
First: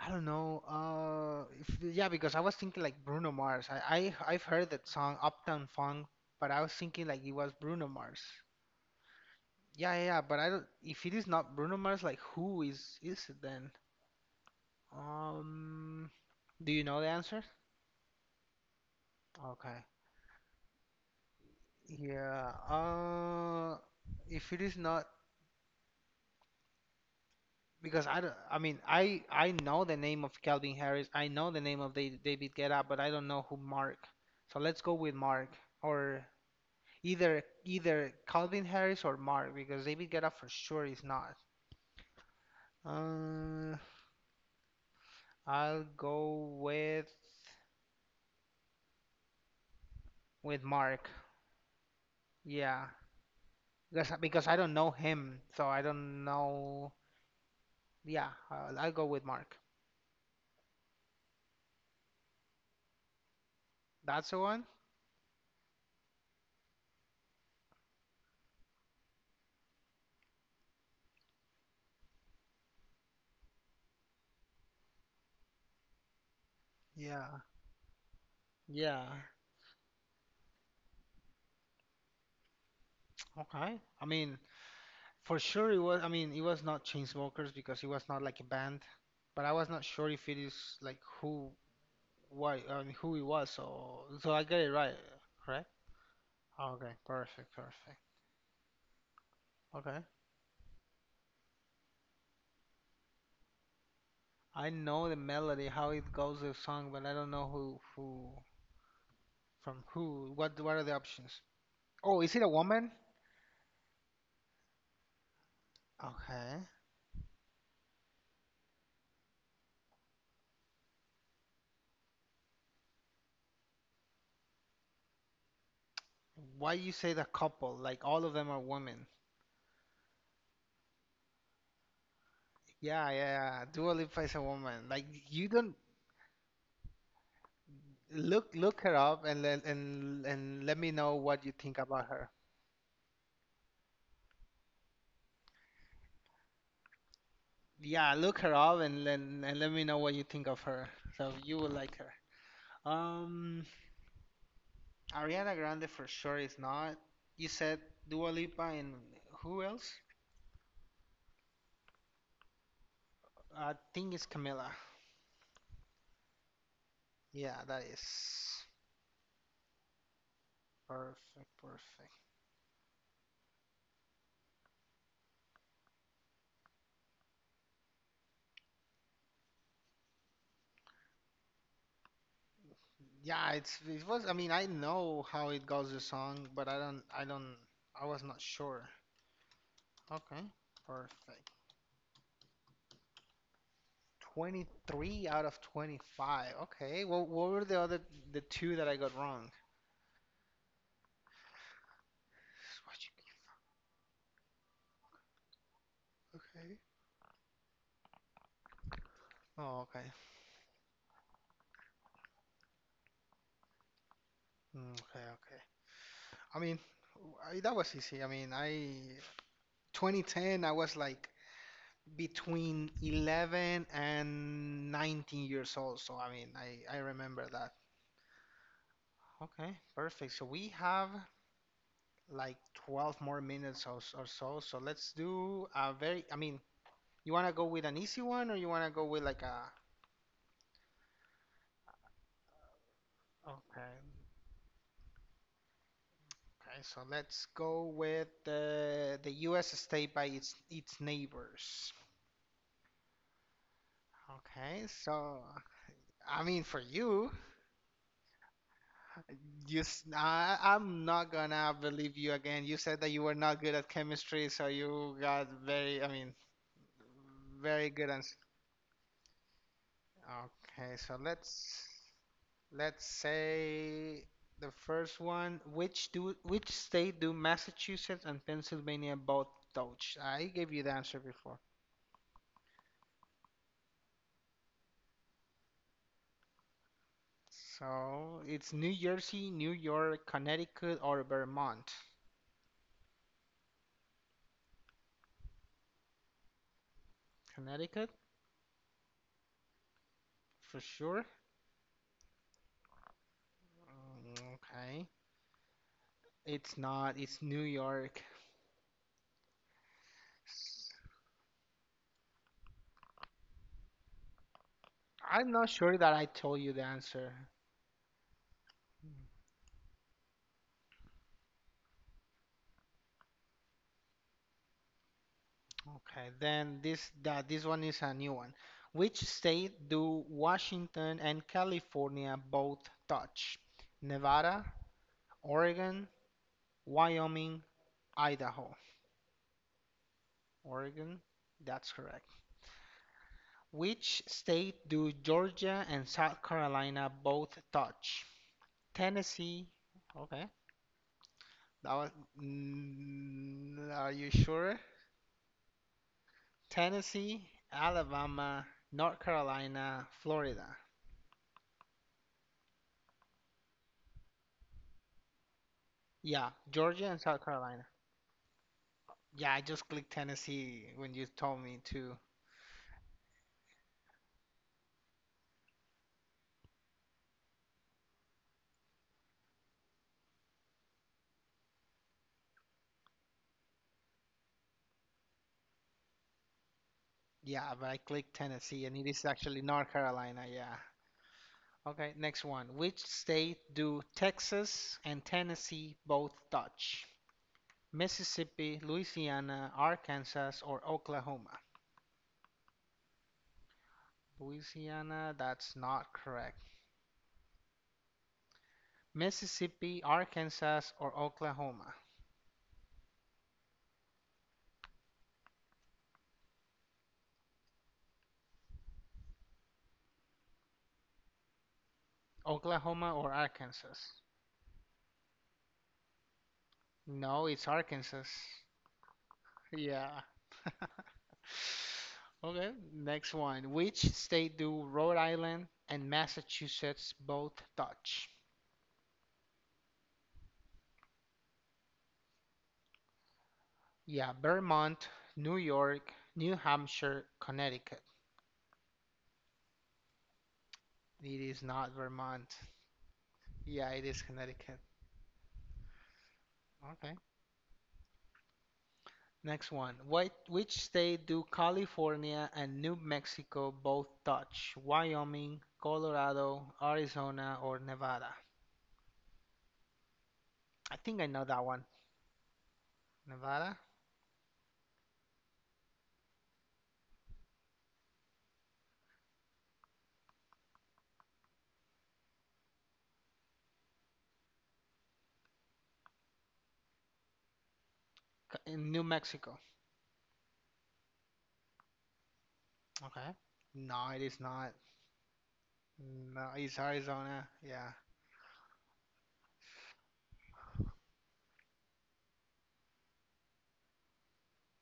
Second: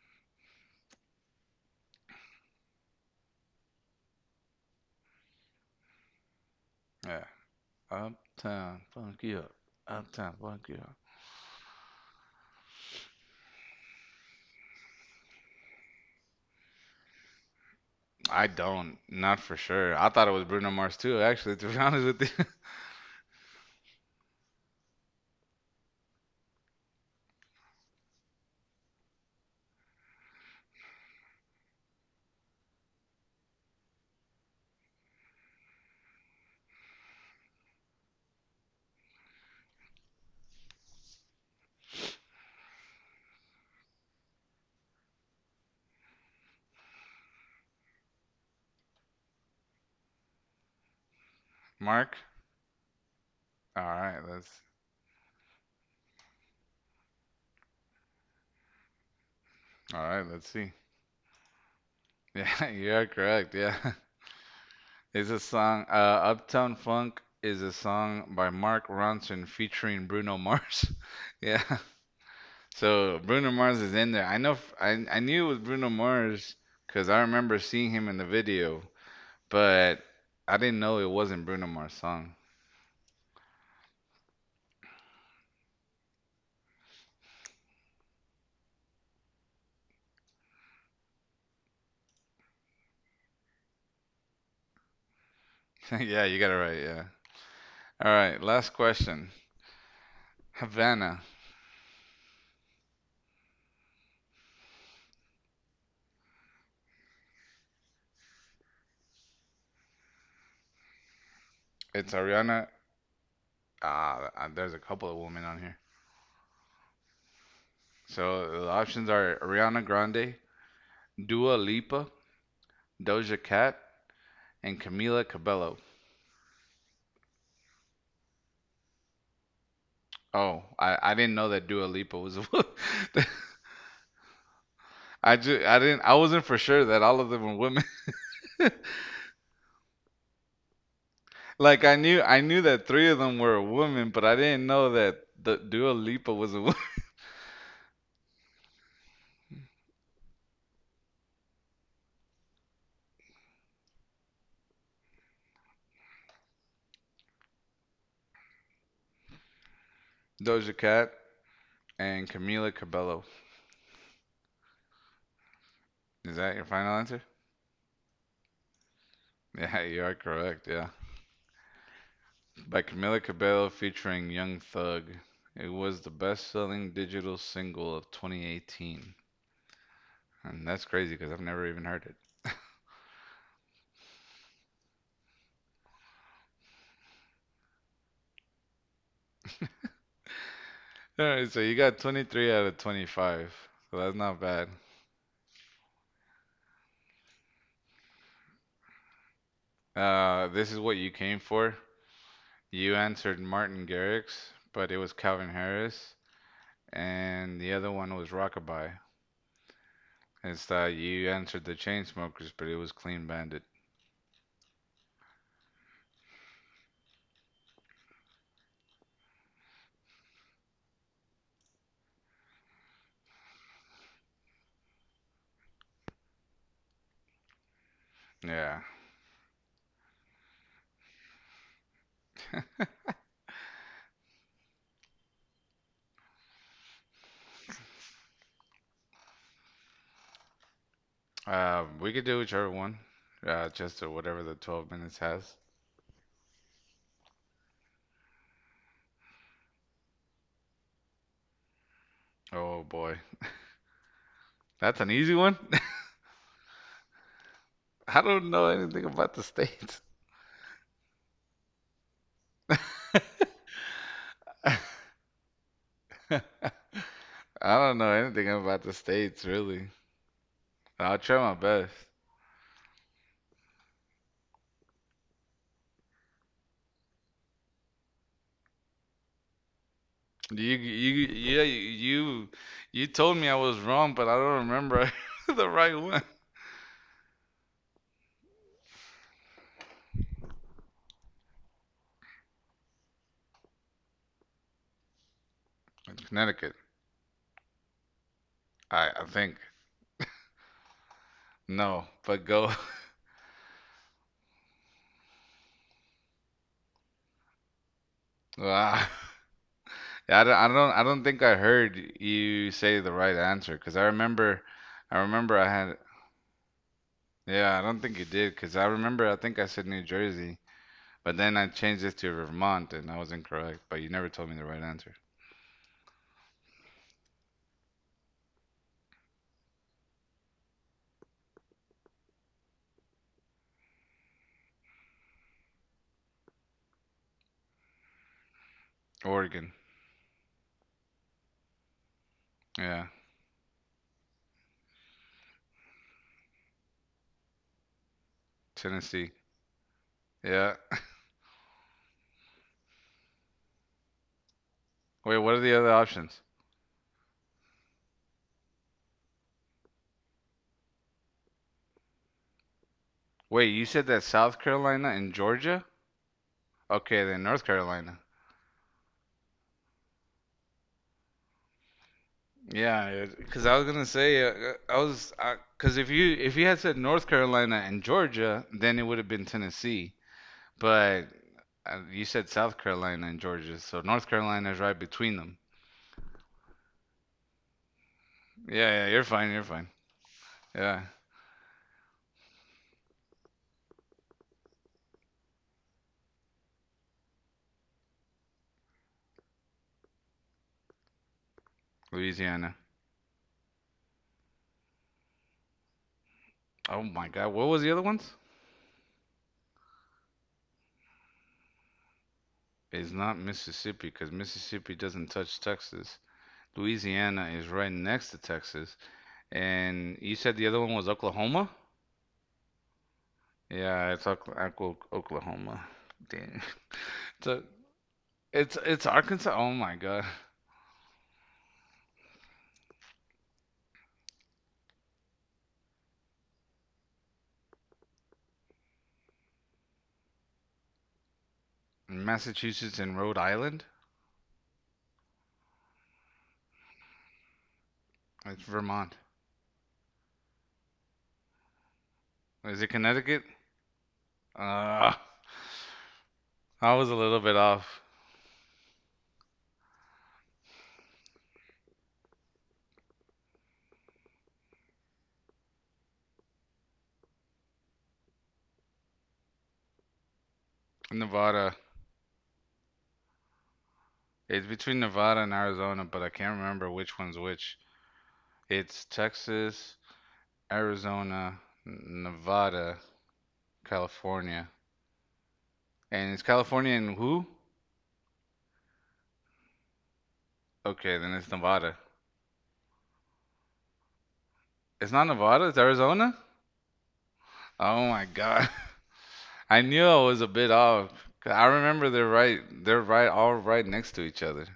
Speaker 1: I don't know. If, Yeah, because I was thinking like Bruno Mars. I've heard that song Uptown Funk, but I was thinking like
Speaker 2: Yeah,
Speaker 1: it was Bruno Mars.
Speaker 2: Uptown Funk You Up,
Speaker 1: Yeah, yeah, yeah,
Speaker 2: Uptown
Speaker 1: but I
Speaker 2: Funk
Speaker 1: don't.
Speaker 2: You Up.
Speaker 1: If it is not Bruno Mars, like who is it then? Um, do you know the answer?
Speaker 2: I don't, not for
Speaker 1: Okay.
Speaker 2: sure. I thought it was Bruno Mars too, actually. To be honest with you,
Speaker 1: Yeah. If it is not because I don't, I mean, I know the name of Calvin Harris. I know the name of David Guetta, but I don't know who Mark. So let's go with Mark or either Calvin Harris or Mark because David Guetta for sure is not. Uh, I'll go with Mark.
Speaker 2: Mark.
Speaker 1: Yeah.
Speaker 2: All
Speaker 1: Because,
Speaker 2: right,
Speaker 1: because I
Speaker 2: let's.
Speaker 1: don't know him, so I don't know. Yeah, I'll go with Mark.
Speaker 2: All right, let's see. Yeah, you're correct. Yeah.
Speaker 1: That's the one?
Speaker 2: It's a song. Uptown Funk is a song by Mark Ronson featuring Bruno Mars. Yeah. So Bruno Mars is in there. I know. I knew it was Bruno Mars because I
Speaker 1: Yeah,
Speaker 2: remember seeing him in the video,
Speaker 1: yeah.
Speaker 2: but I didn't know it wasn't Bruno Mars' song.
Speaker 1: Okay. I mean, for sure it was. I mean, it was not Chainsmokers because it was not like a band, but I was not sure if it is like who, why, I mean, who it was. So I got it right, right?
Speaker 2: Yeah, you got it right.
Speaker 1: Okay,
Speaker 2: Yeah.
Speaker 1: perfect, perfect.
Speaker 2: All right. Last question.
Speaker 1: Okay.
Speaker 2: Havana.
Speaker 1: I know the melody, how it goes, the song, but I don't know who, from who. What are the options?
Speaker 2: It's
Speaker 1: Oh, is it a
Speaker 2: Ariana.
Speaker 1: woman?
Speaker 2: Ah, there's a couple of women on here.
Speaker 1: Okay.
Speaker 2: So the options are Ariana Grande, Dua Lipa, Doja Cat, and Camila Cabello.
Speaker 1: Why you say the couple? Like all of them are women.
Speaker 2: Oh, I didn't know that Dua Lipa was a wo-.
Speaker 1: Yeah, yeah, yeah. Dua Lipa is a woman. Like
Speaker 2: I
Speaker 1: you
Speaker 2: just
Speaker 1: don't
Speaker 2: I wasn't for sure that all of them were women.
Speaker 1: look her up and let me know what you think
Speaker 2: Like I
Speaker 1: about
Speaker 2: knew
Speaker 1: her.
Speaker 2: I knew that three of them were women, but I didn't know that the Dua Lipa was a woman.
Speaker 1: Yeah, look her up and let me know what you think of her. So you will like her. Um, Ariana Grande for sure is not. You said Dua Lipa and who else?
Speaker 2: Doja Cat and Camila Cabello.
Speaker 1: I think it's Camila.
Speaker 2: Is that your final answer?
Speaker 1: Yeah, that is
Speaker 2: Yeah, you are correct. Yeah,
Speaker 1: perfect, perfect.
Speaker 2: by Camila Cabello featuring Young Thug. It was the best-selling digital single of 2018, and that's crazy because I've never even heard it.
Speaker 1: Yeah, it was. I mean, I know how it goes the song, but I was not sure. Okay,
Speaker 2: All
Speaker 1: perfect.
Speaker 2: right, so you got 23 out of 25, so that's not bad.
Speaker 1: 23 out of 25. Okay, well, what were the two that I got wrong?
Speaker 2: This is what you came for. You answered Martin Garrix, but it was Calvin Harris,
Speaker 1: Okay.
Speaker 2: and the other one was Rockabye.
Speaker 1: Oh, okay.
Speaker 2: It's that you answered the Chainsmokers, but it was Clean Bandit.
Speaker 1: Okay, okay. I mean, that was easy. I mean, I, 2010 I was like between 11 and 19 years old, so I mean, I remember that.
Speaker 2: Yeah.
Speaker 1: Okay, perfect. So we have like 12 more minutes or so. So let's do a very, I mean, you want to go with an easy one or you want to go with like a.
Speaker 2: We could do whichever one. Just or
Speaker 1: Okay.
Speaker 2: whatever the 12 minutes has.
Speaker 1: Okay, so let's go with the US state by its neighbors.
Speaker 2: Oh boy,
Speaker 1: Okay,
Speaker 2: that's an easy
Speaker 1: so
Speaker 2: one.
Speaker 1: I mean, for you,
Speaker 2: I don't know anything about the states.
Speaker 1: I am not gonna believe you again. You said that you were not good at chemistry, so you got very, I mean,
Speaker 2: I
Speaker 1: very
Speaker 2: don't
Speaker 1: good
Speaker 2: know
Speaker 1: answer.
Speaker 2: anything about the states really.
Speaker 1: Okay, so
Speaker 2: I'll try my
Speaker 1: let's
Speaker 2: best.
Speaker 1: Let's say the first one. Which state do Massachusetts and Pennsylvania both touch? I
Speaker 2: You
Speaker 1: gave you the answer
Speaker 2: you
Speaker 1: before.
Speaker 2: yeah you told me I was wrong, but I don't remember the right one.
Speaker 1: So it's New Jersey, New York, Connecticut, or Vermont.
Speaker 2: Connecticut,
Speaker 1: Connecticut
Speaker 2: I think
Speaker 1: for sure.
Speaker 2: no, but go.
Speaker 1: Mm, okay. It's not. It's New York.
Speaker 2: Wow. Yeah, I don't think I heard you say the right answer because I remember I
Speaker 1: I'm
Speaker 2: remember I
Speaker 1: not sure
Speaker 2: had
Speaker 1: that I told you the answer.
Speaker 2: yeah I don't think you did because I remember I think I said New Jersey, but then I changed it to Vermont and I was incorrect. But you never told me the right answer.
Speaker 1: Okay, then this one is a new one. Which state do Washington and California both touch? Nevada, Oregon, Wyoming, Idaho.
Speaker 2: Oregon,
Speaker 1: Oregon, that's correct.
Speaker 2: yeah,
Speaker 1: Which state do Georgia and South Carolina both touch?
Speaker 2: Tennessee,
Speaker 1: Tennessee. Okay.
Speaker 2: yeah.
Speaker 1: That was, are you sure?
Speaker 2: Wait, what are the other options?
Speaker 1: Tennessee, Alabama, North Carolina, Florida.
Speaker 2: Wait, you said that South Carolina and Georgia?
Speaker 1: Yeah, Georgia and
Speaker 2: Okay, then
Speaker 1: South
Speaker 2: North
Speaker 1: Carolina.
Speaker 2: Carolina.
Speaker 1: Yeah, I just clicked Tennessee when you told me to.
Speaker 2: Yeah, because I was gonna say I was because if you had said North Carolina and Georgia, then it would have been Tennessee. But you said South Carolina and Georgia, so North Carolina is right between them.
Speaker 1: Yeah, but I clicked Tennessee
Speaker 2: Yeah,
Speaker 1: and it
Speaker 2: yeah,
Speaker 1: is
Speaker 2: you're fine,
Speaker 1: actually
Speaker 2: you're fine.
Speaker 1: North Carolina. Yeah.
Speaker 2: Yeah,
Speaker 1: Okay, next one. Which state do Texas and Tennessee both touch? Mississippi, Louisiana, Arkansas, or Oklahoma?
Speaker 2: Louisiana.
Speaker 1: Louisiana, that's not correct.
Speaker 2: Oh my God, what was the other ones?
Speaker 1: Mississippi, Arkansas, or Oklahoma?
Speaker 2: It's not Mississippi because Mississippi doesn't touch Texas. Louisiana is right next to Texas. And you said the other one was Oklahoma?
Speaker 1: Oklahoma or Arkansas?
Speaker 2: Yeah, it's Oklahoma. Dang.
Speaker 1: No,
Speaker 2: So
Speaker 1: it's Arkansas.
Speaker 2: it's Arkansas. Oh my
Speaker 1: Yeah.
Speaker 2: God.
Speaker 1: Okay, next one. Which state do Rhode Island and Massachusetts both touch?
Speaker 2: Massachusetts and Rhode Island.
Speaker 1: Yeah, Vermont, New York, New Hampshire, Connecticut.
Speaker 2: It's Vermont.
Speaker 1: It is not Vermont.
Speaker 2: Is it Connecticut?
Speaker 1: Yeah, it is Connecticut.
Speaker 2: Uh, I
Speaker 1: Okay.
Speaker 2: was a little bit off.
Speaker 1: Next one. Which state do California and New Mexico both touch? Wyoming, Colorado, Arizona, or Nevada? I think I know that
Speaker 2: Nevada.
Speaker 1: one. Nevada?
Speaker 2: It's between Nevada and Arizona, but I can't remember which one's which. It's Texas, Arizona, Nevada, California. And it's California and who?
Speaker 1: In New Mexico.
Speaker 2: Okay, then it's Nevada.
Speaker 1: Okay. No, it is not.
Speaker 2: It's not Nevada, it's Arizona?
Speaker 1: No, it's Arizona. Yeah.
Speaker 2: Oh my God. I knew I was a bit off. 'Cause I remember they're right. They're right, all right next to each other.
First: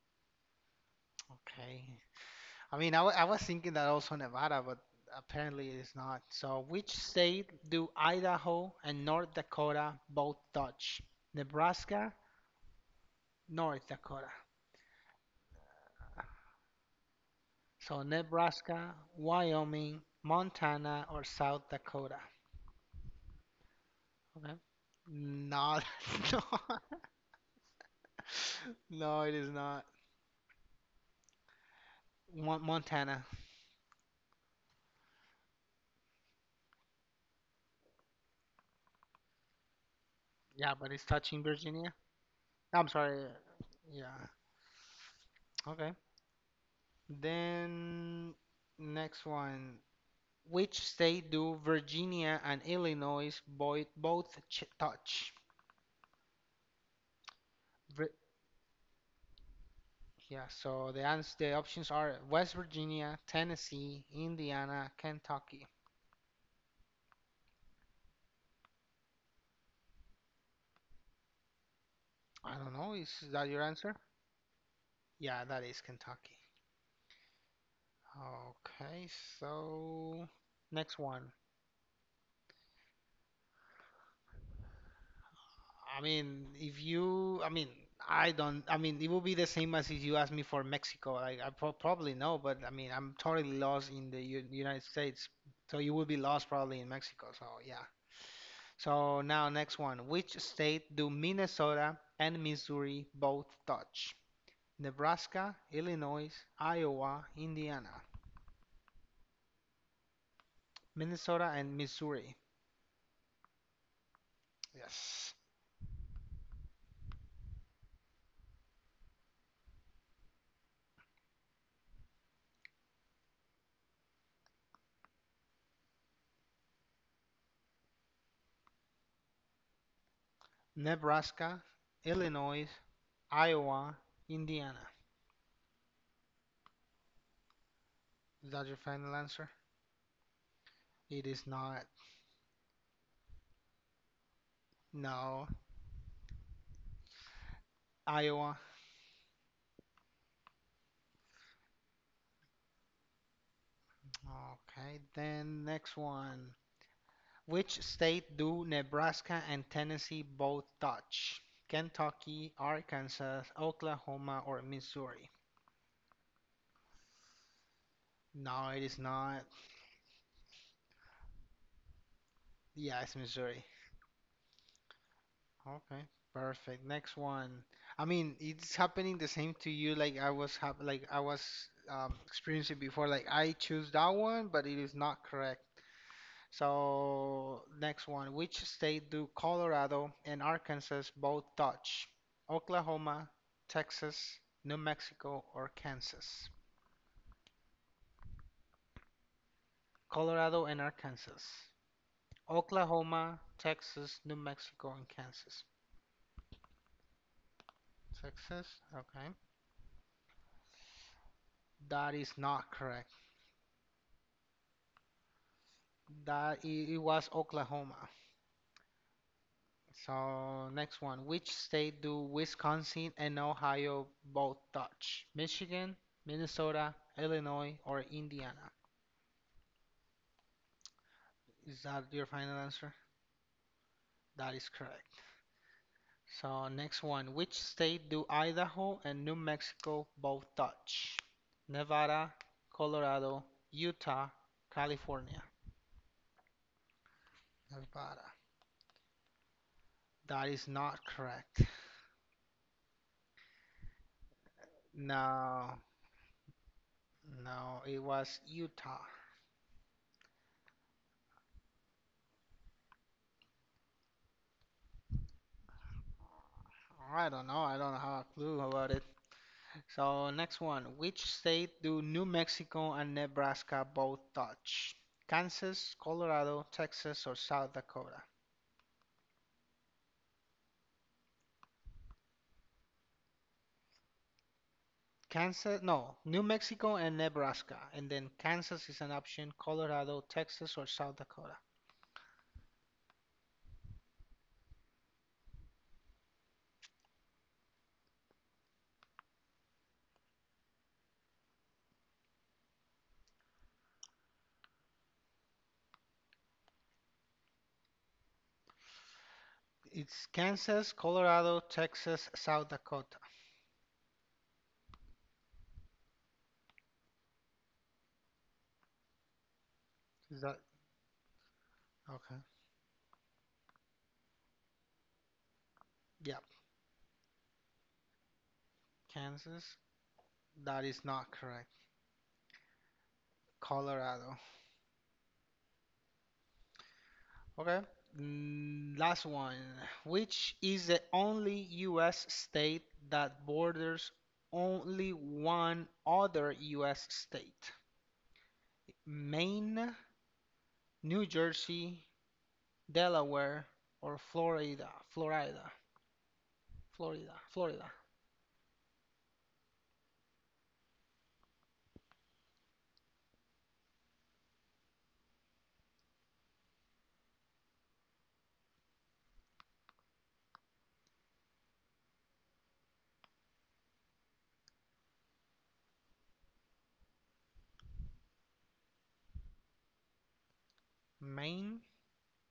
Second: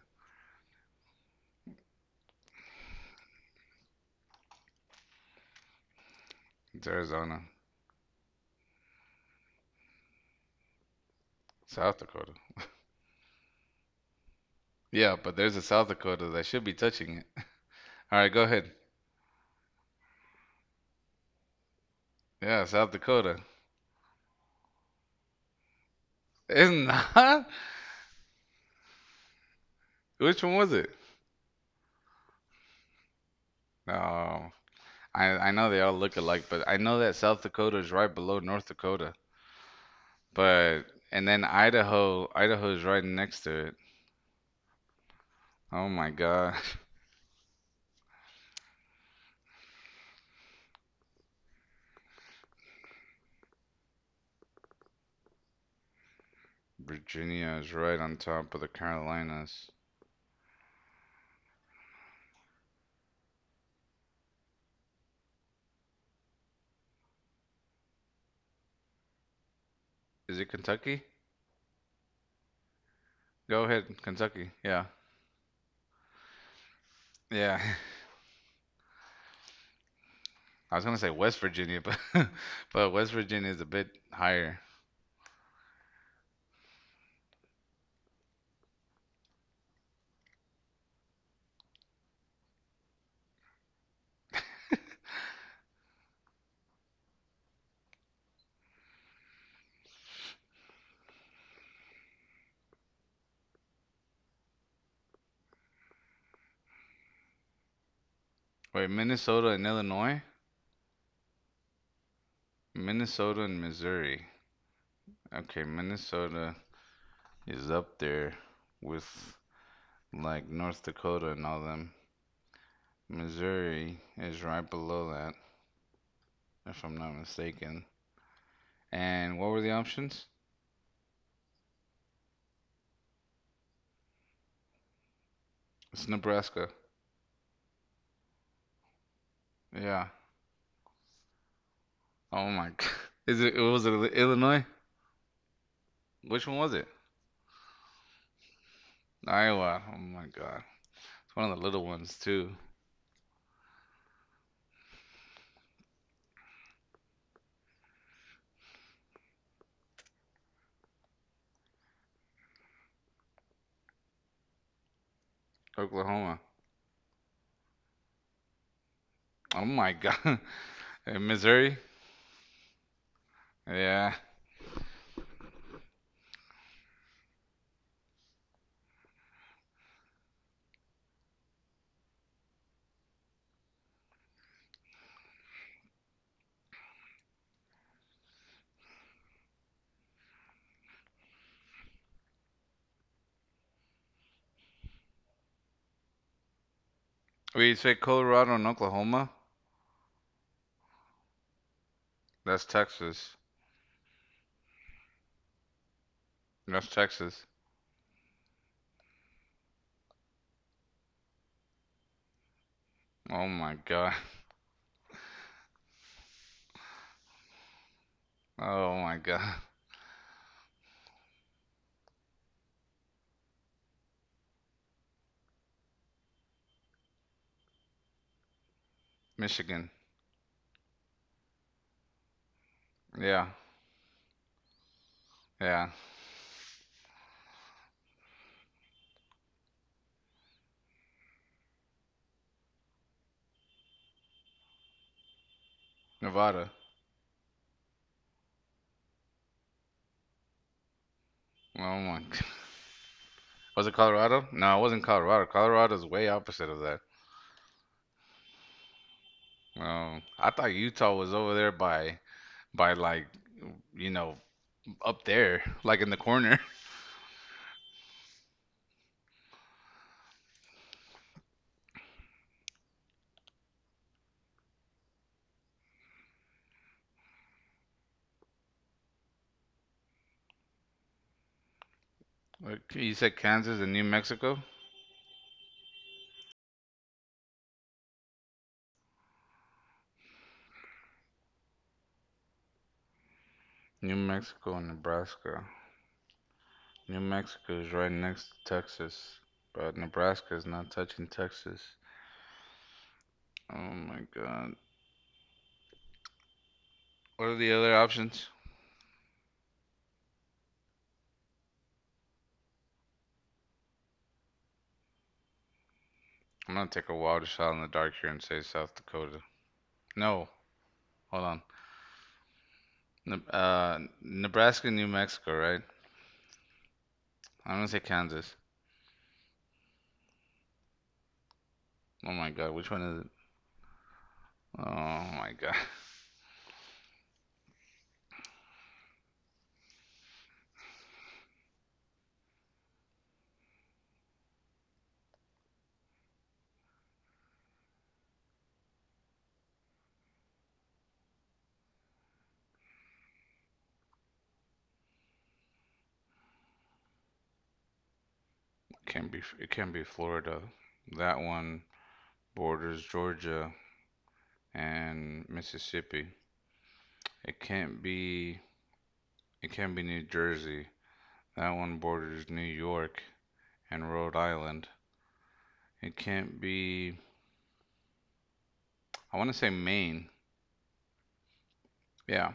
Speaker 1: Okay. I mean, I was thinking that also Nevada, but apparently it is not. So,
Speaker 2: It's
Speaker 1: which
Speaker 2: Arizona,
Speaker 1: state do Idaho and North Dakota both touch?
Speaker 2: South
Speaker 1: Nebraska,
Speaker 2: Dakota.
Speaker 1: North Dakota.
Speaker 2: Yeah, but there's a South Dakota that should be touching it.
Speaker 1: So,
Speaker 2: All right, go ahead.
Speaker 1: Nebraska, Wyoming, Montana, or South Dakota.
Speaker 2: Yeah, South Dakota.
Speaker 1: Okay. No, no,
Speaker 2: It's not.
Speaker 1: no, it is not.
Speaker 2: Which one was it?
Speaker 1: Montana.
Speaker 2: No, I know they all look alike, but I know that South Dakota is right below North Dakota.
Speaker 1: Yeah,
Speaker 2: But
Speaker 1: but it's
Speaker 2: and then
Speaker 1: touching Virginia.
Speaker 2: Idaho is
Speaker 1: I'm
Speaker 2: right
Speaker 1: sorry.
Speaker 2: next to it.
Speaker 1: Yeah.
Speaker 2: Oh
Speaker 1: Okay.
Speaker 2: my God.
Speaker 1: Then next one. Which state do Virginia and Illinois both both ch touch?
Speaker 2: Virginia is right
Speaker 1: Vir
Speaker 2: on top of the Carolinas.
Speaker 1: Yeah, so the options are West Virginia, Tennessee, Indiana, Kentucky.
Speaker 2: Is it Kentucky?
Speaker 1: I don't know, is that
Speaker 2: Go
Speaker 1: your
Speaker 2: ahead,
Speaker 1: answer?
Speaker 2: Kentucky. Yeah.
Speaker 1: Yeah, that is Kentucky.
Speaker 2: Yeah.
Speaker 1: Okay, so
Speaker 2: I was gonna
Speaker 1: next
Speaker 2: say
Speaker 1: one.
Speaker 2: West Virginia, but but West Virginia is a bit higher.
Speaker 1: I mean, if you, I mean, I don't, I mean, it would be the same as if you asked me for Mexico. I probably know, but I mean, I'm totally lost in the U United States. So you will be lost probably in Mexico. So yeah. So now next one. Which state do Minnesota and Missouri both touch? Nebraska, Illinois, Iowa, Indiana.
Speaker 2: Wait, Minnesota and Illinois?
Speaker 1: Minnesota and Missouri.
Speaker 2: Minnesota and Missouri.
Speaker 1: Yes.
Speaker 2: Okay, Minnesota is up there with like North Dakota and all them. Missouri is right below that, if I'm not mistaken. And what were the options?
Speaker 1: Nebraska, Illinois, Iowa, Indiana.
Speaker 2: It's Nebraska.
Speaker 1: Is that your final answer?
Speaker 2: Yeah.
Speaker 1: It is not.
Speaker 2: Oh my God. Was it was Illinois?
Speaker 1: No.
Speaker 2: Which one was it?
Speaker 1: Iowa.
Speaker 2: Iowa. Oh my God. One of the little ones too.
Speaker 1: Okay. Then next one. Which state do Nebraska and Tennessee both touch? Kentucky, Arkansas, Oklahoma, or Missouri?
Speaker 2: Oklahoma.
Speaker 1: No, it is not.
Speaker 2: Oh my god. In Missouri?
Speaker 1: Yeah, it's Missouri.
Speaker 2: Yeah.
Speaker 1: Okay. Perfect. Next one. I mean, it's happening the same to you like I was experiencing before. Like I choose that one, but it is not correct. So next one, which state do Colorado and Arkansas both touch? Oklahoma, Texas, New Mexico, or Kansas?
Speaker 2: We say Colorado and Oklahoma?
Speaker 1: Colorado and Arkansas.
Speaker 2: That's Texas.
Speaker 1: Oklahoma, Texas, New Mexico, and Kansas.
Speaker 2: That's Texas.
Speaker 1: Texas, okay. That is not correct.
Speaker 2: Oh my god.
Speaker 1: It was Oklahoma.
Speaker 2: Oh my god.
Speaker 1: So next one, which state do Wisconsin and Ohio both touch? Michigan, Minnesota, Illinois, or Indiana?
Speaker 2: Michigan.
Speaker 1: Is that your final answer?
Speaker 2: Yeah.
Speaker 1: That is correct.
Speaker 2: Yeah.
Speaker 1: So next one, which state do Idaho and New Mexico both touch? Nevada, Colorado, Utah, California.
Speaker 2: Nevada.
Speaker 1: Nevada. That is not correct.
Speaker 2: Oh my god. Was it Colorado? No, it wasn't Colorado.
Speaker 1: No,
Speaker 2: Colorado's way opposite of that.
Speaker 1: no, it was Utah.
Speaker 2: Oh, I thought Utah was over there by like you know up there, like in the corner.
Speaker 1: I don't know. I don't have a clue about it. So next one, which state do New Mexico and Nebraska both touch? Kansas, Colorado, Texas, or South Dakota?
Speaker 2: Like, you said Kansas and New Mexico.
Speaker 1: Kansas, no, New Mexico and Nebraska, and then Kansas is an option, Colorado, Texas, or South Dakota.
Speaker 2: New Mexico and Nebraska. New Mexico is right next to Texas, but Nebraska is not touching Texas. Oh my god. What are the other options?
Speaker 1: It's Kansas, Colorado, Texas, South Dakota.
Speaker 2: I'm gonna take a wild shot in the dark here and say South Dakota.
Speaker 1: Is
Speaker 2: No,
Speaker 1: that
Speaker 2: hold on.
Speaker 1: okay?
Speaker 2: Nebraska, New Mexico, right?
Speaker 1: Yeah,
Speaker 2: I'm gonna say Kansas.
Speaker 1: Kansas. That is not correct.
Speaker 2: Oh my god, which one is it?
Speaker 1: Colorado.
Speaker 2: Oh my god.
Speaker 1: Okay. Last one. Which is the only U.S. state that borders only one other U.S. state? Maine, New Jersey, Delaware or Florida, Florida, Florida, Florida,
Speaker 2: It can't be Florida. That one borders Georgia and Mississippi. It can't be It can't be New Jersey. That one borders New York and Rhode Island. It can't be, I want to say Maine.
Speaker 1: Maine.
Speaker 2: Yeah.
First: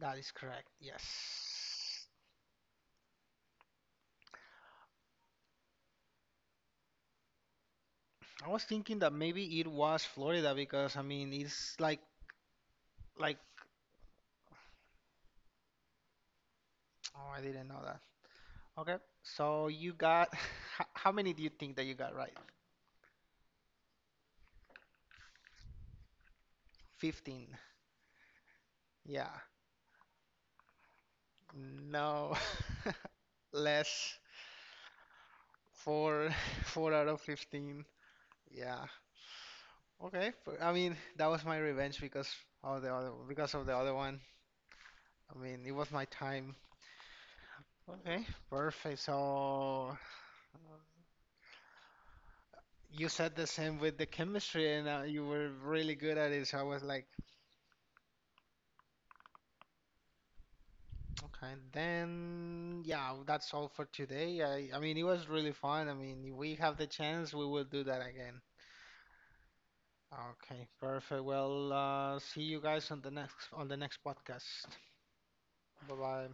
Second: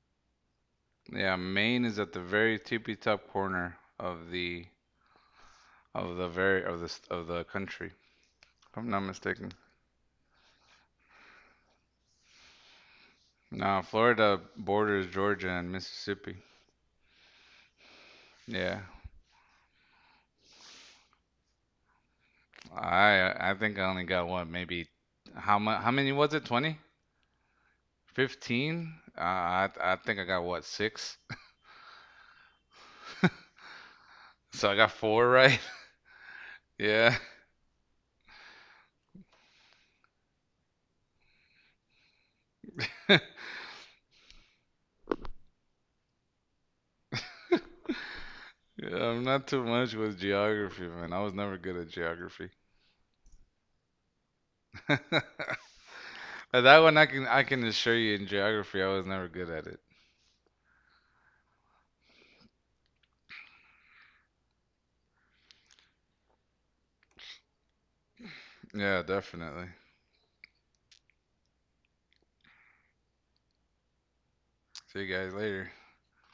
Speaker 1: That is correct.
Speaker 2: Yeah, Maine is
Speaker 1: Yes.
Speaker 2: at the very tippy top corner of the very of the country, if
Speaker 1: I was
Speaker 2: I'm
Speaker 1: thinking
Speaker 2: not
Speaker 1: that
Speaker 2: mistaken.
Speaker 1: maybe it was Florida because I mean it's like
Speaker 2: No, Florida borders Georgia and Mississippi.
Speaker 1: oh I didn't know that.
Speaker 2: Yeah.
Speaker 1: Okay. So you got how many do you think that you got right?
Speaker 2: I think I only got what maybe how many was it? 20?
Speaker 1: 15.
Speaker 2: 15?
Speaker 1: Yeah.
Speaker 2: I think I got what, six?
Speaker 1: No. Less.
Speaker 2: So I got four right?
Speaker 1: Four four out
Speaker 2: Yeah.
Speaker 1: of 15. Yeah. Okay. I mean that was my revenge because of the other one. I mean, it was my time. Okay,
Speaker 2: Yeah,
Speaker 1: perfect.
Speaker 2: I'm not too
Speaker 1: So
Speaker 2: much
Speaker 1: uh,
Speaker 2: with geography, man. I was never good at geography.
Speaker 1: you said the same with the chemistry, and you were really good at it. So
Speaker 2: But
Speaker 1: I
Speaker 2: that
Speaker 1: was
Speaker 2: one
Speaker 1: like,
Speaker 2: I can assure you in geography I was never good at it.
Speaker 1: okay, then yeah, that's all for today. I mean, it was really fun. I mean, if we have the chance, we will do that again.
Speaker 2: Yeah, definitely.
Speaker 1: Okay, perfect. Well, see you guys on the next podcast.
Speaker 2: See you guys later.
Speaker 1: Bye bye.